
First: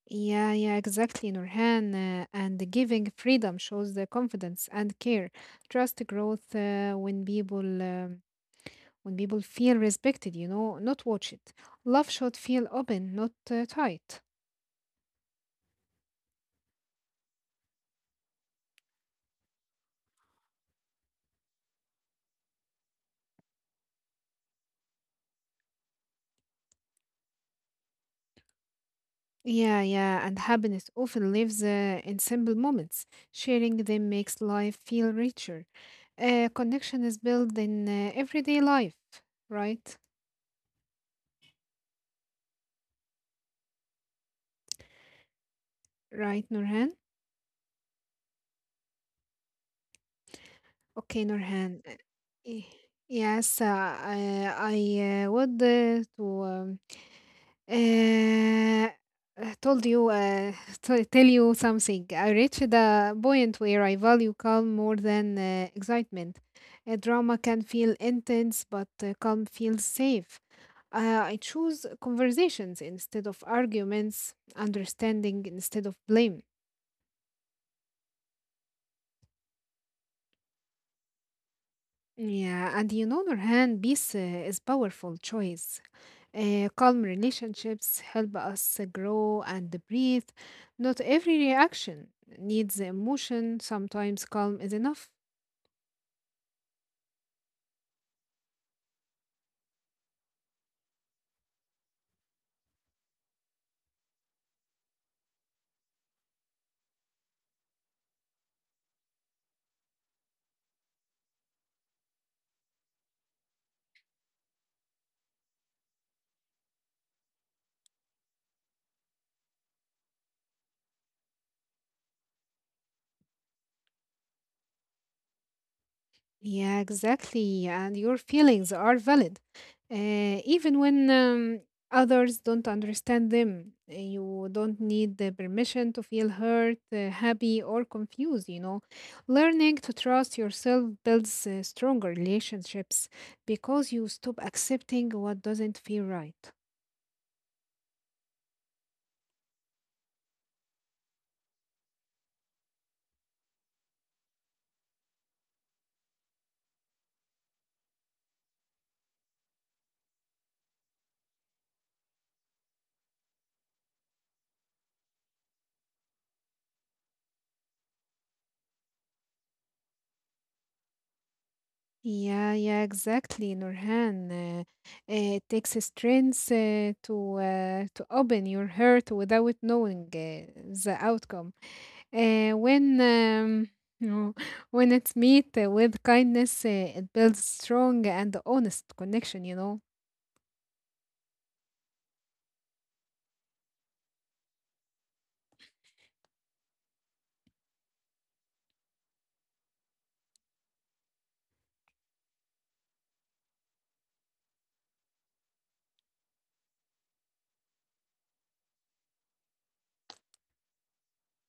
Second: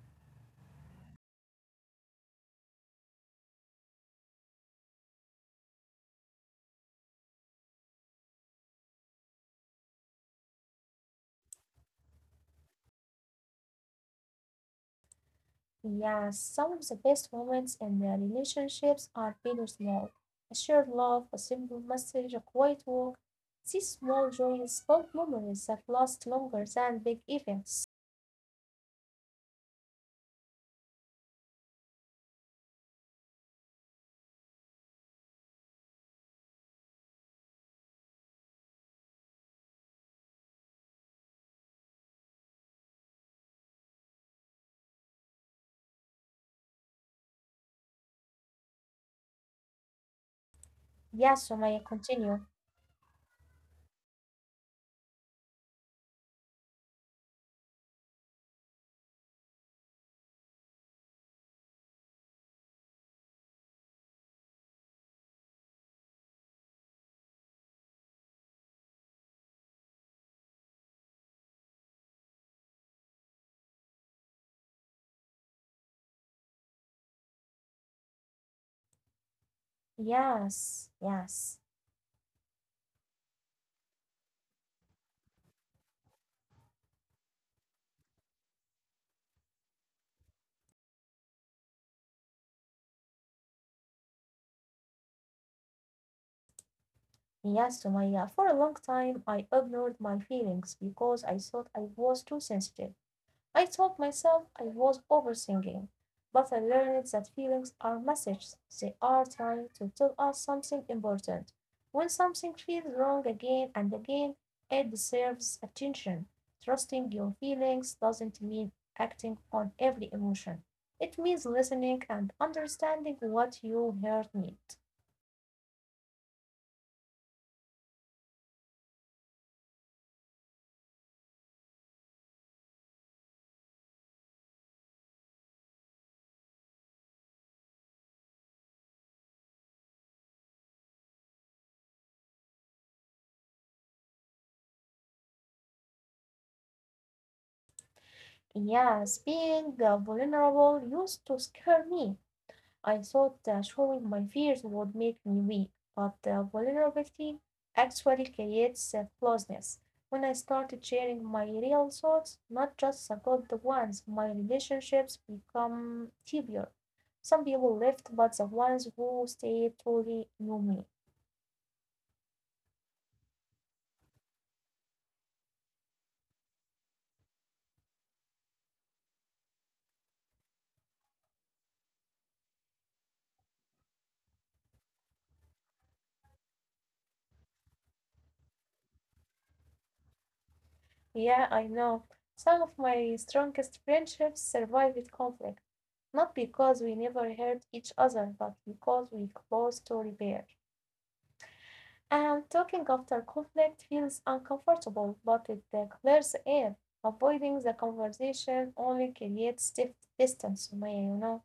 Yeah, yeah, exactly, Nurhan. Uh, and giving freedom shows the confidence and care. Trust growth uh, when people. um When people feel respected, you know, not watched. Love should feel open, not uh, tight. Yeah, some of the best moments in their relationships are big or small. A shared laugh, a simple message, a quiet walk. These small joys build memories that last longer than big events. Yeah, yeah, and happiness often lives uh, in simple moments. Sharing them makes life feel richer. Uh, connection is built in uh, everyday life, right? Right, Nurhan? Okay, Yes, Nurhan. Sumaya, Uh, continue. y- Yes, uh, I, uh, I uh, would uh, to. Um, Uh, told you, uh, t- tell you something. I reached the point where I value calm more than uh, excitement. A drama can feel intense, but uh, calm feels safe. Uh, I choose conversations instead of arguments, understanding instead of blame. Yes, yes. Yeah, and you know, on other hand, peace uh, is powerful choice. Uh, calm relationships help us uh, grow and breathe. Not every reaction needs emotion. Sometimes calm is enough. Yes, Sumaya. For a long time, I ignored my feelings because I thought I was too sensitive. I told myself I was overthinking, but I learned that feelings are messages; they are trying to tell us something important. When something feels wrong again and again, it deserves attention. Trusting your feelings doesn't mean acting on every emotion. It means listening and understanding what your heart needs. Yeah, exactly. And your feelings are valid. Uh, even when um, others don't understand them, you don't need the permission to feel hurt, uh, happy, or confused, you know. Learning to trust yourself builds uh, stronger relationships because you stop accepting what doesn't feel right. Yes, being uh, vulnerable used to scare me. I thought uh, showing my fears would make me weak, but uh, vulnerability actually creates uh, closeness. When I started sharing my real thoughts, not just second ones, my relationships become deeper. Some people left, but the ones who stayed truly knew me. Yeah, yeah, exactly, Nurhan. Uh, it takes a strength uh, to uh, to open your heart without knowing uh, the outcome. Uh, when um, no, when it's meet uh, with kindness, uh, it builds strong and honest connection. You know. Yeah, I know. Some of my strongest friendships survived conflict, not because we never hurt each other, but because we close to repair. And talking after conflict feels uncomfortable, but it uh, clears the air. Avoiding the conversation only creates stiff distance, Sumaya, you know.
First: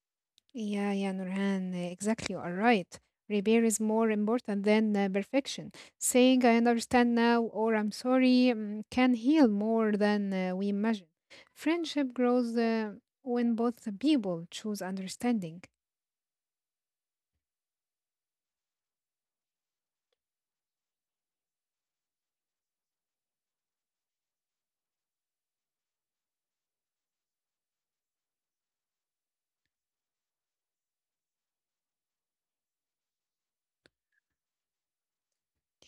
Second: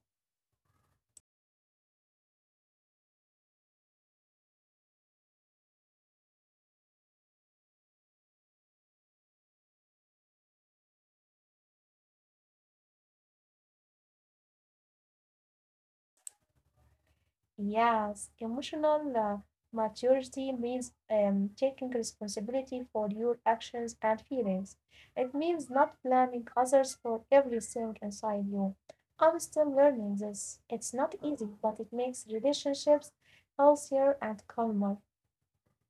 Yeah, yeah, Nurhan, uh, exactly. You are right. Repair is more important than uh, perfection. Saying "I understand now" or "I'm sorry" um, can heal more than uh, we imagine. Friendship grows uh, when both people choose understanding. Yes, emotional uh, maturity means um, taking responsibility for your actions and feelings. It means not blaming others for everything inside you. I'm still learning this. It's not easy, but it makes relationships healthier and calmer.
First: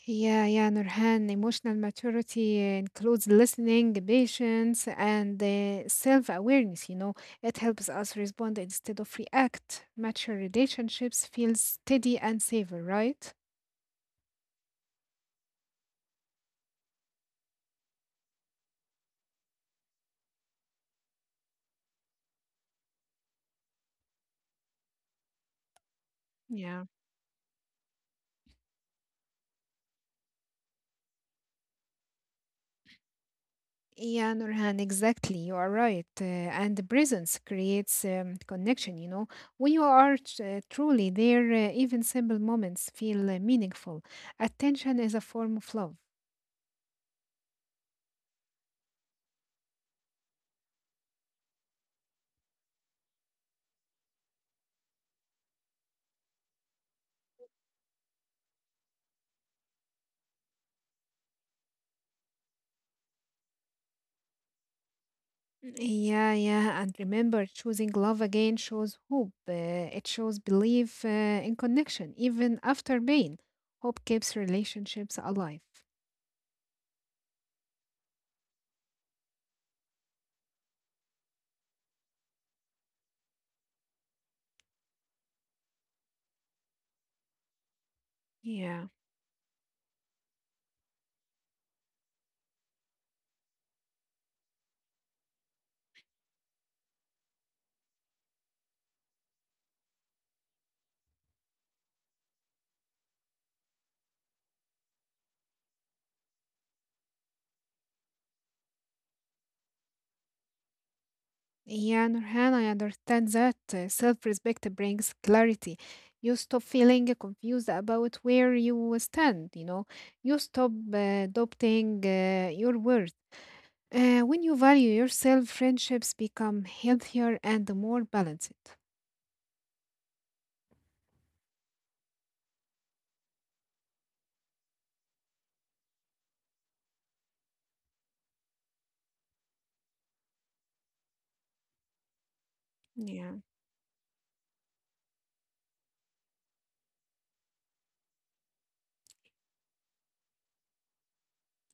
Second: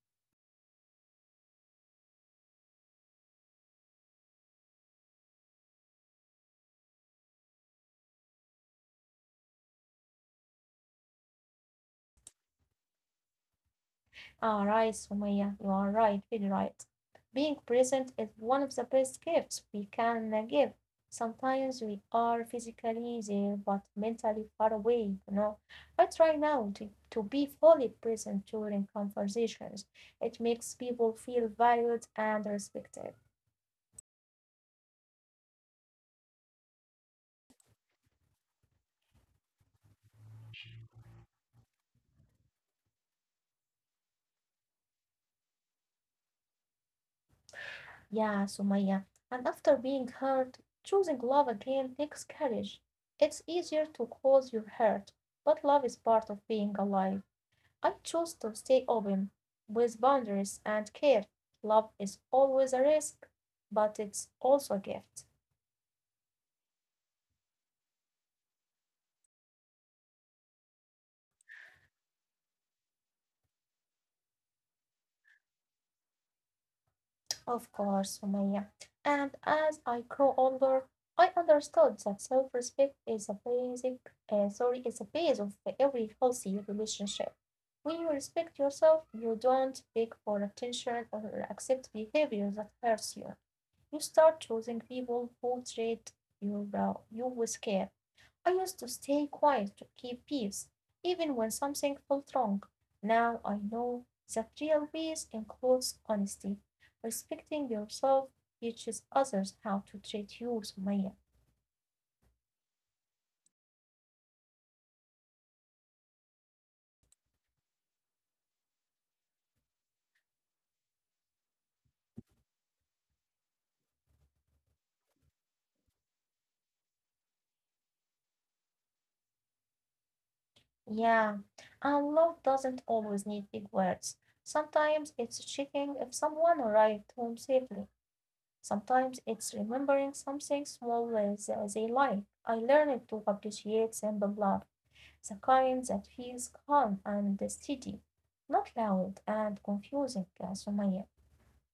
Yeah, yeah, Nurhan, emotional maturity includes listening, patience, and uh, self awareness. You know, it helps us respond instead of react. Mature relationships feel steady and safe, right? Ah, right, Sumaya, you are right, very right. Being present is one of the best gifts we can uh, give. Sometimes we are physically there but mentally far away, you know. I try Yeah. now to, to be fully present during conversations. It makes people feel valued and respected. Yeah, Nurhan, exactly. You are right. Uh, and the presence creates um, connection, you know. When you are tr- uh, truly there, uh, even simple moments feel uh, meaningful. Attention is a form of love. Yeah, Sumaya. And after being hurt, choosing love again takes courage. It's easier to close your heart, but love is part of being alive. I chose to stay open, with boundaries and care. Love is always a risk, but it's also a gift." Yeah, yeah. And remember, choosing love again shows hope. Uh, it shows belief uh, in connection, even after pain. Hope keeps relationships alive. "Of course, Sumaya, and as I grew older I understood that self respect is a basic uh, sorry, is a base of every healthy relationship. When you respect Yeah. yourself, you don't beg for attention or accept behavior that hurts you. You start choosing people who treat you well, you with care. I used to stay quiet to keep peace, even when something felt wrong. Now I know that real peace includes honesty, respecting yourself teaches others how to treat you, Sumaya. Yeah, Nurhan, I understand that uh, self-respect brings clarity. You stop feeling confused about where you stand, you know. You stop uh, doubting uh, your worth. Uh, when you value yourself, friendships become healthier and more balanced. Yeah, and love doesn't always need big words. Sometimes it's checking if someone arrived home safely. Sometimes it's remembering something small as they like. I learned to Yeah. appreciate simple love, the kind that feels calm and steady, not loud and confusing, uh, Sumaya.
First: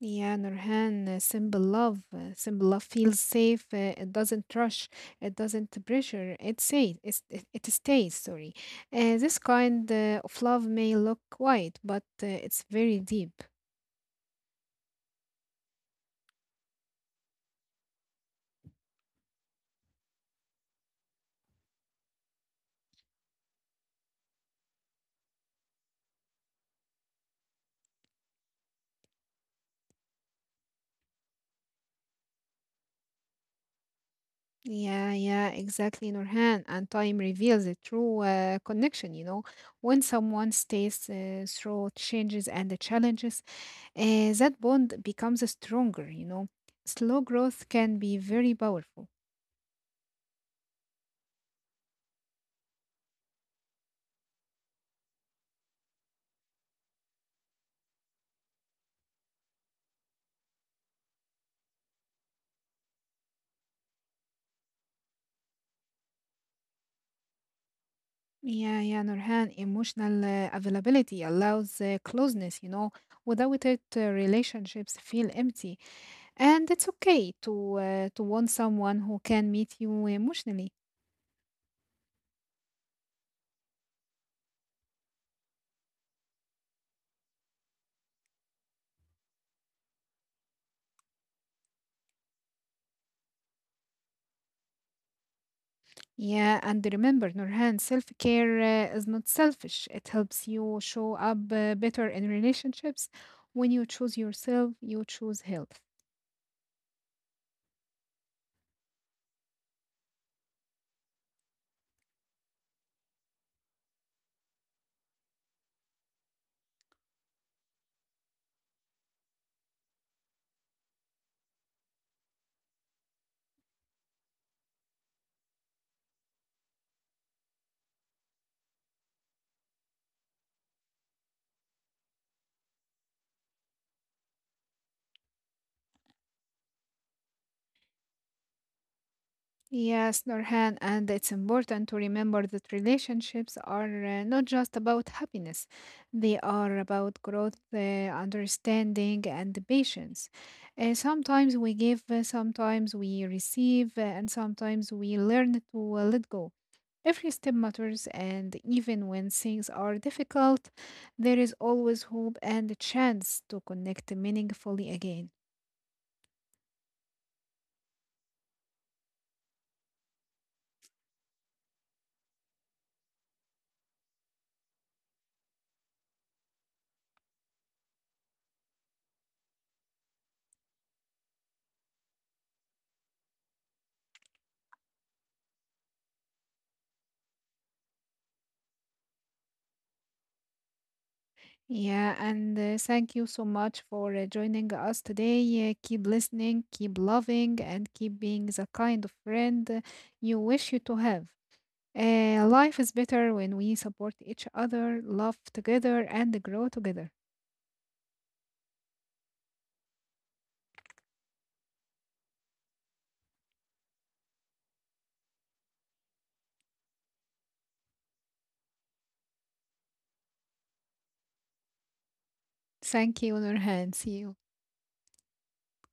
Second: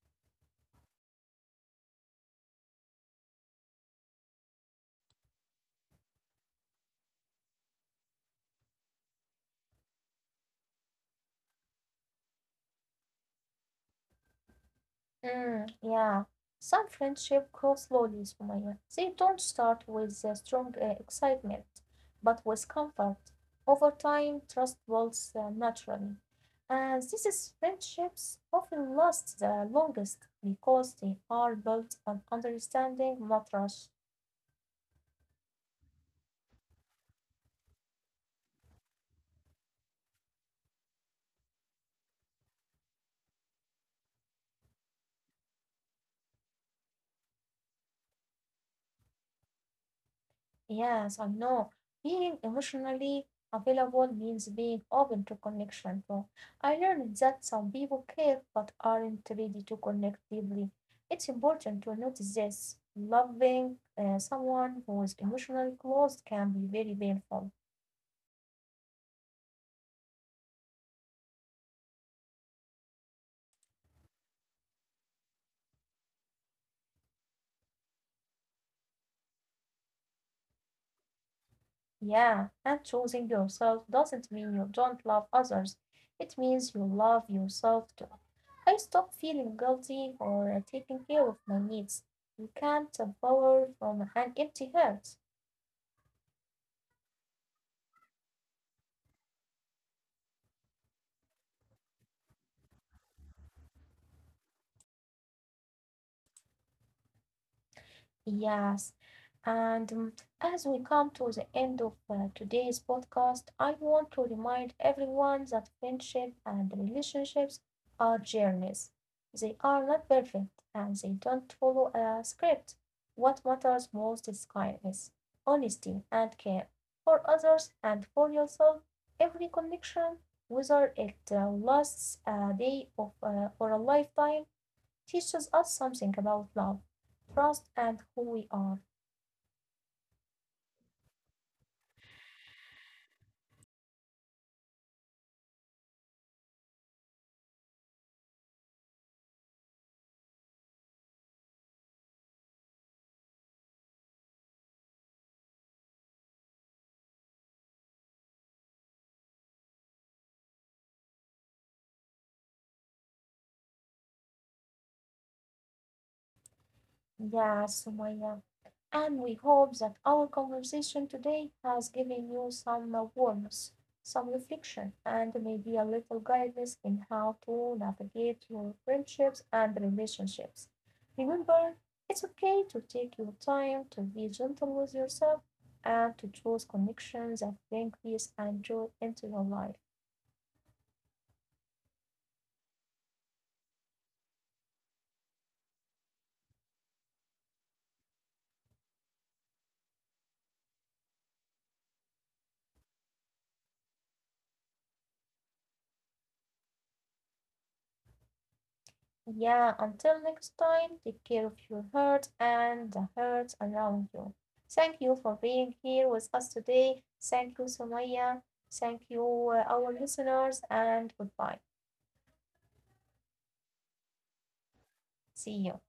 Yeah, Nurhan, uh, simple love. uh, Simple love feels safe. uh, It doesn't rush. It doesn't pressure. It stays. It's, it, it stays, sorry. Uh, this kind uh, of love may look quiet, but uh, it's very deep. Mm, yeah. Some friendships grow slowly, Sumaya. They don't start with uh, strong uh, excitement, but with comfort. Over time, trust builds uh, naturally. And this is friendships often last the longest because they are built on understanding, not rush. Yeah, yeah, exactly, Nurhan. And time reveals a true uh, connection, you know. When someone stays uh, through changes and the challenges, uh, that bond becomes stronger, you know. Slow growth can be very powerful. Yes, I know. Being emotionally available means being open to connection too. I learned that some people care but aren't ready to connect deeply. It's important to notice this. Loving uh, someone who is emotionally closed can be very painful. Yeah, yeah, Nurhan, emotional uh, availability allows uh, closeness, you know. Without it, uh, relationships feel empty, and it's okay to uh, to want someone who can meet you emotionally. Yeah, and choosing yourself doesn't mean you don't love others. It means you love yourself too. I stopped feeling guilty for uh, taking care of my needs. You can't uh, pour from an empty heart. Yeah, and remember, Nurhan, self-care uh, is not selfish. It helps you show up uh, better in relationships. When you choose yourself, you choose health. Yes, and um, as we come to the end of uh, today's podcast, I want to remind everyone that friendship and relationships are journeys. They are not perfect and they don't follow a script. What matters most is kindness, honesty, and care for others and for yourself. Every connection, whether it uh, lasts a day of, uh, or a lifetime, teaches us something about love, trust, and who we are. Yes, Norhan, and it's important to remember that relationships are uh, not just about happiness. They are about growth, uh, understanding, and patience. Uh, sometimes we give, uh, sometimes we receive, uh, and sometimes we learn to uh, let go. Every step matters, and even when things are difficult, there is always hope and a chance to connect meaningfully again. Yes, Sumaya. And we hope that our conversation today has given you some uh, warmth, some reflection, and maybe a little guidance in how to navigate your friendships and relationships. Remember, it's okay to take your time, to be gentle with yourself, and to choose connections that bring peace and joy into your life. Yeah, and uh, thank you so much for uh, joining us today. Uh, keep listening, keep loving, and keep being the kind of friend uh, you wish you to have. Uh, life is better when we support each other, love together, and grow together. Yeah, until next time, take care of your heart and the hearts around you. Thank you for being here with us today. Thank you, Somaya. Thank you, uh, our listeners, and goodbye. Thank you, Nurhan. See you. See you.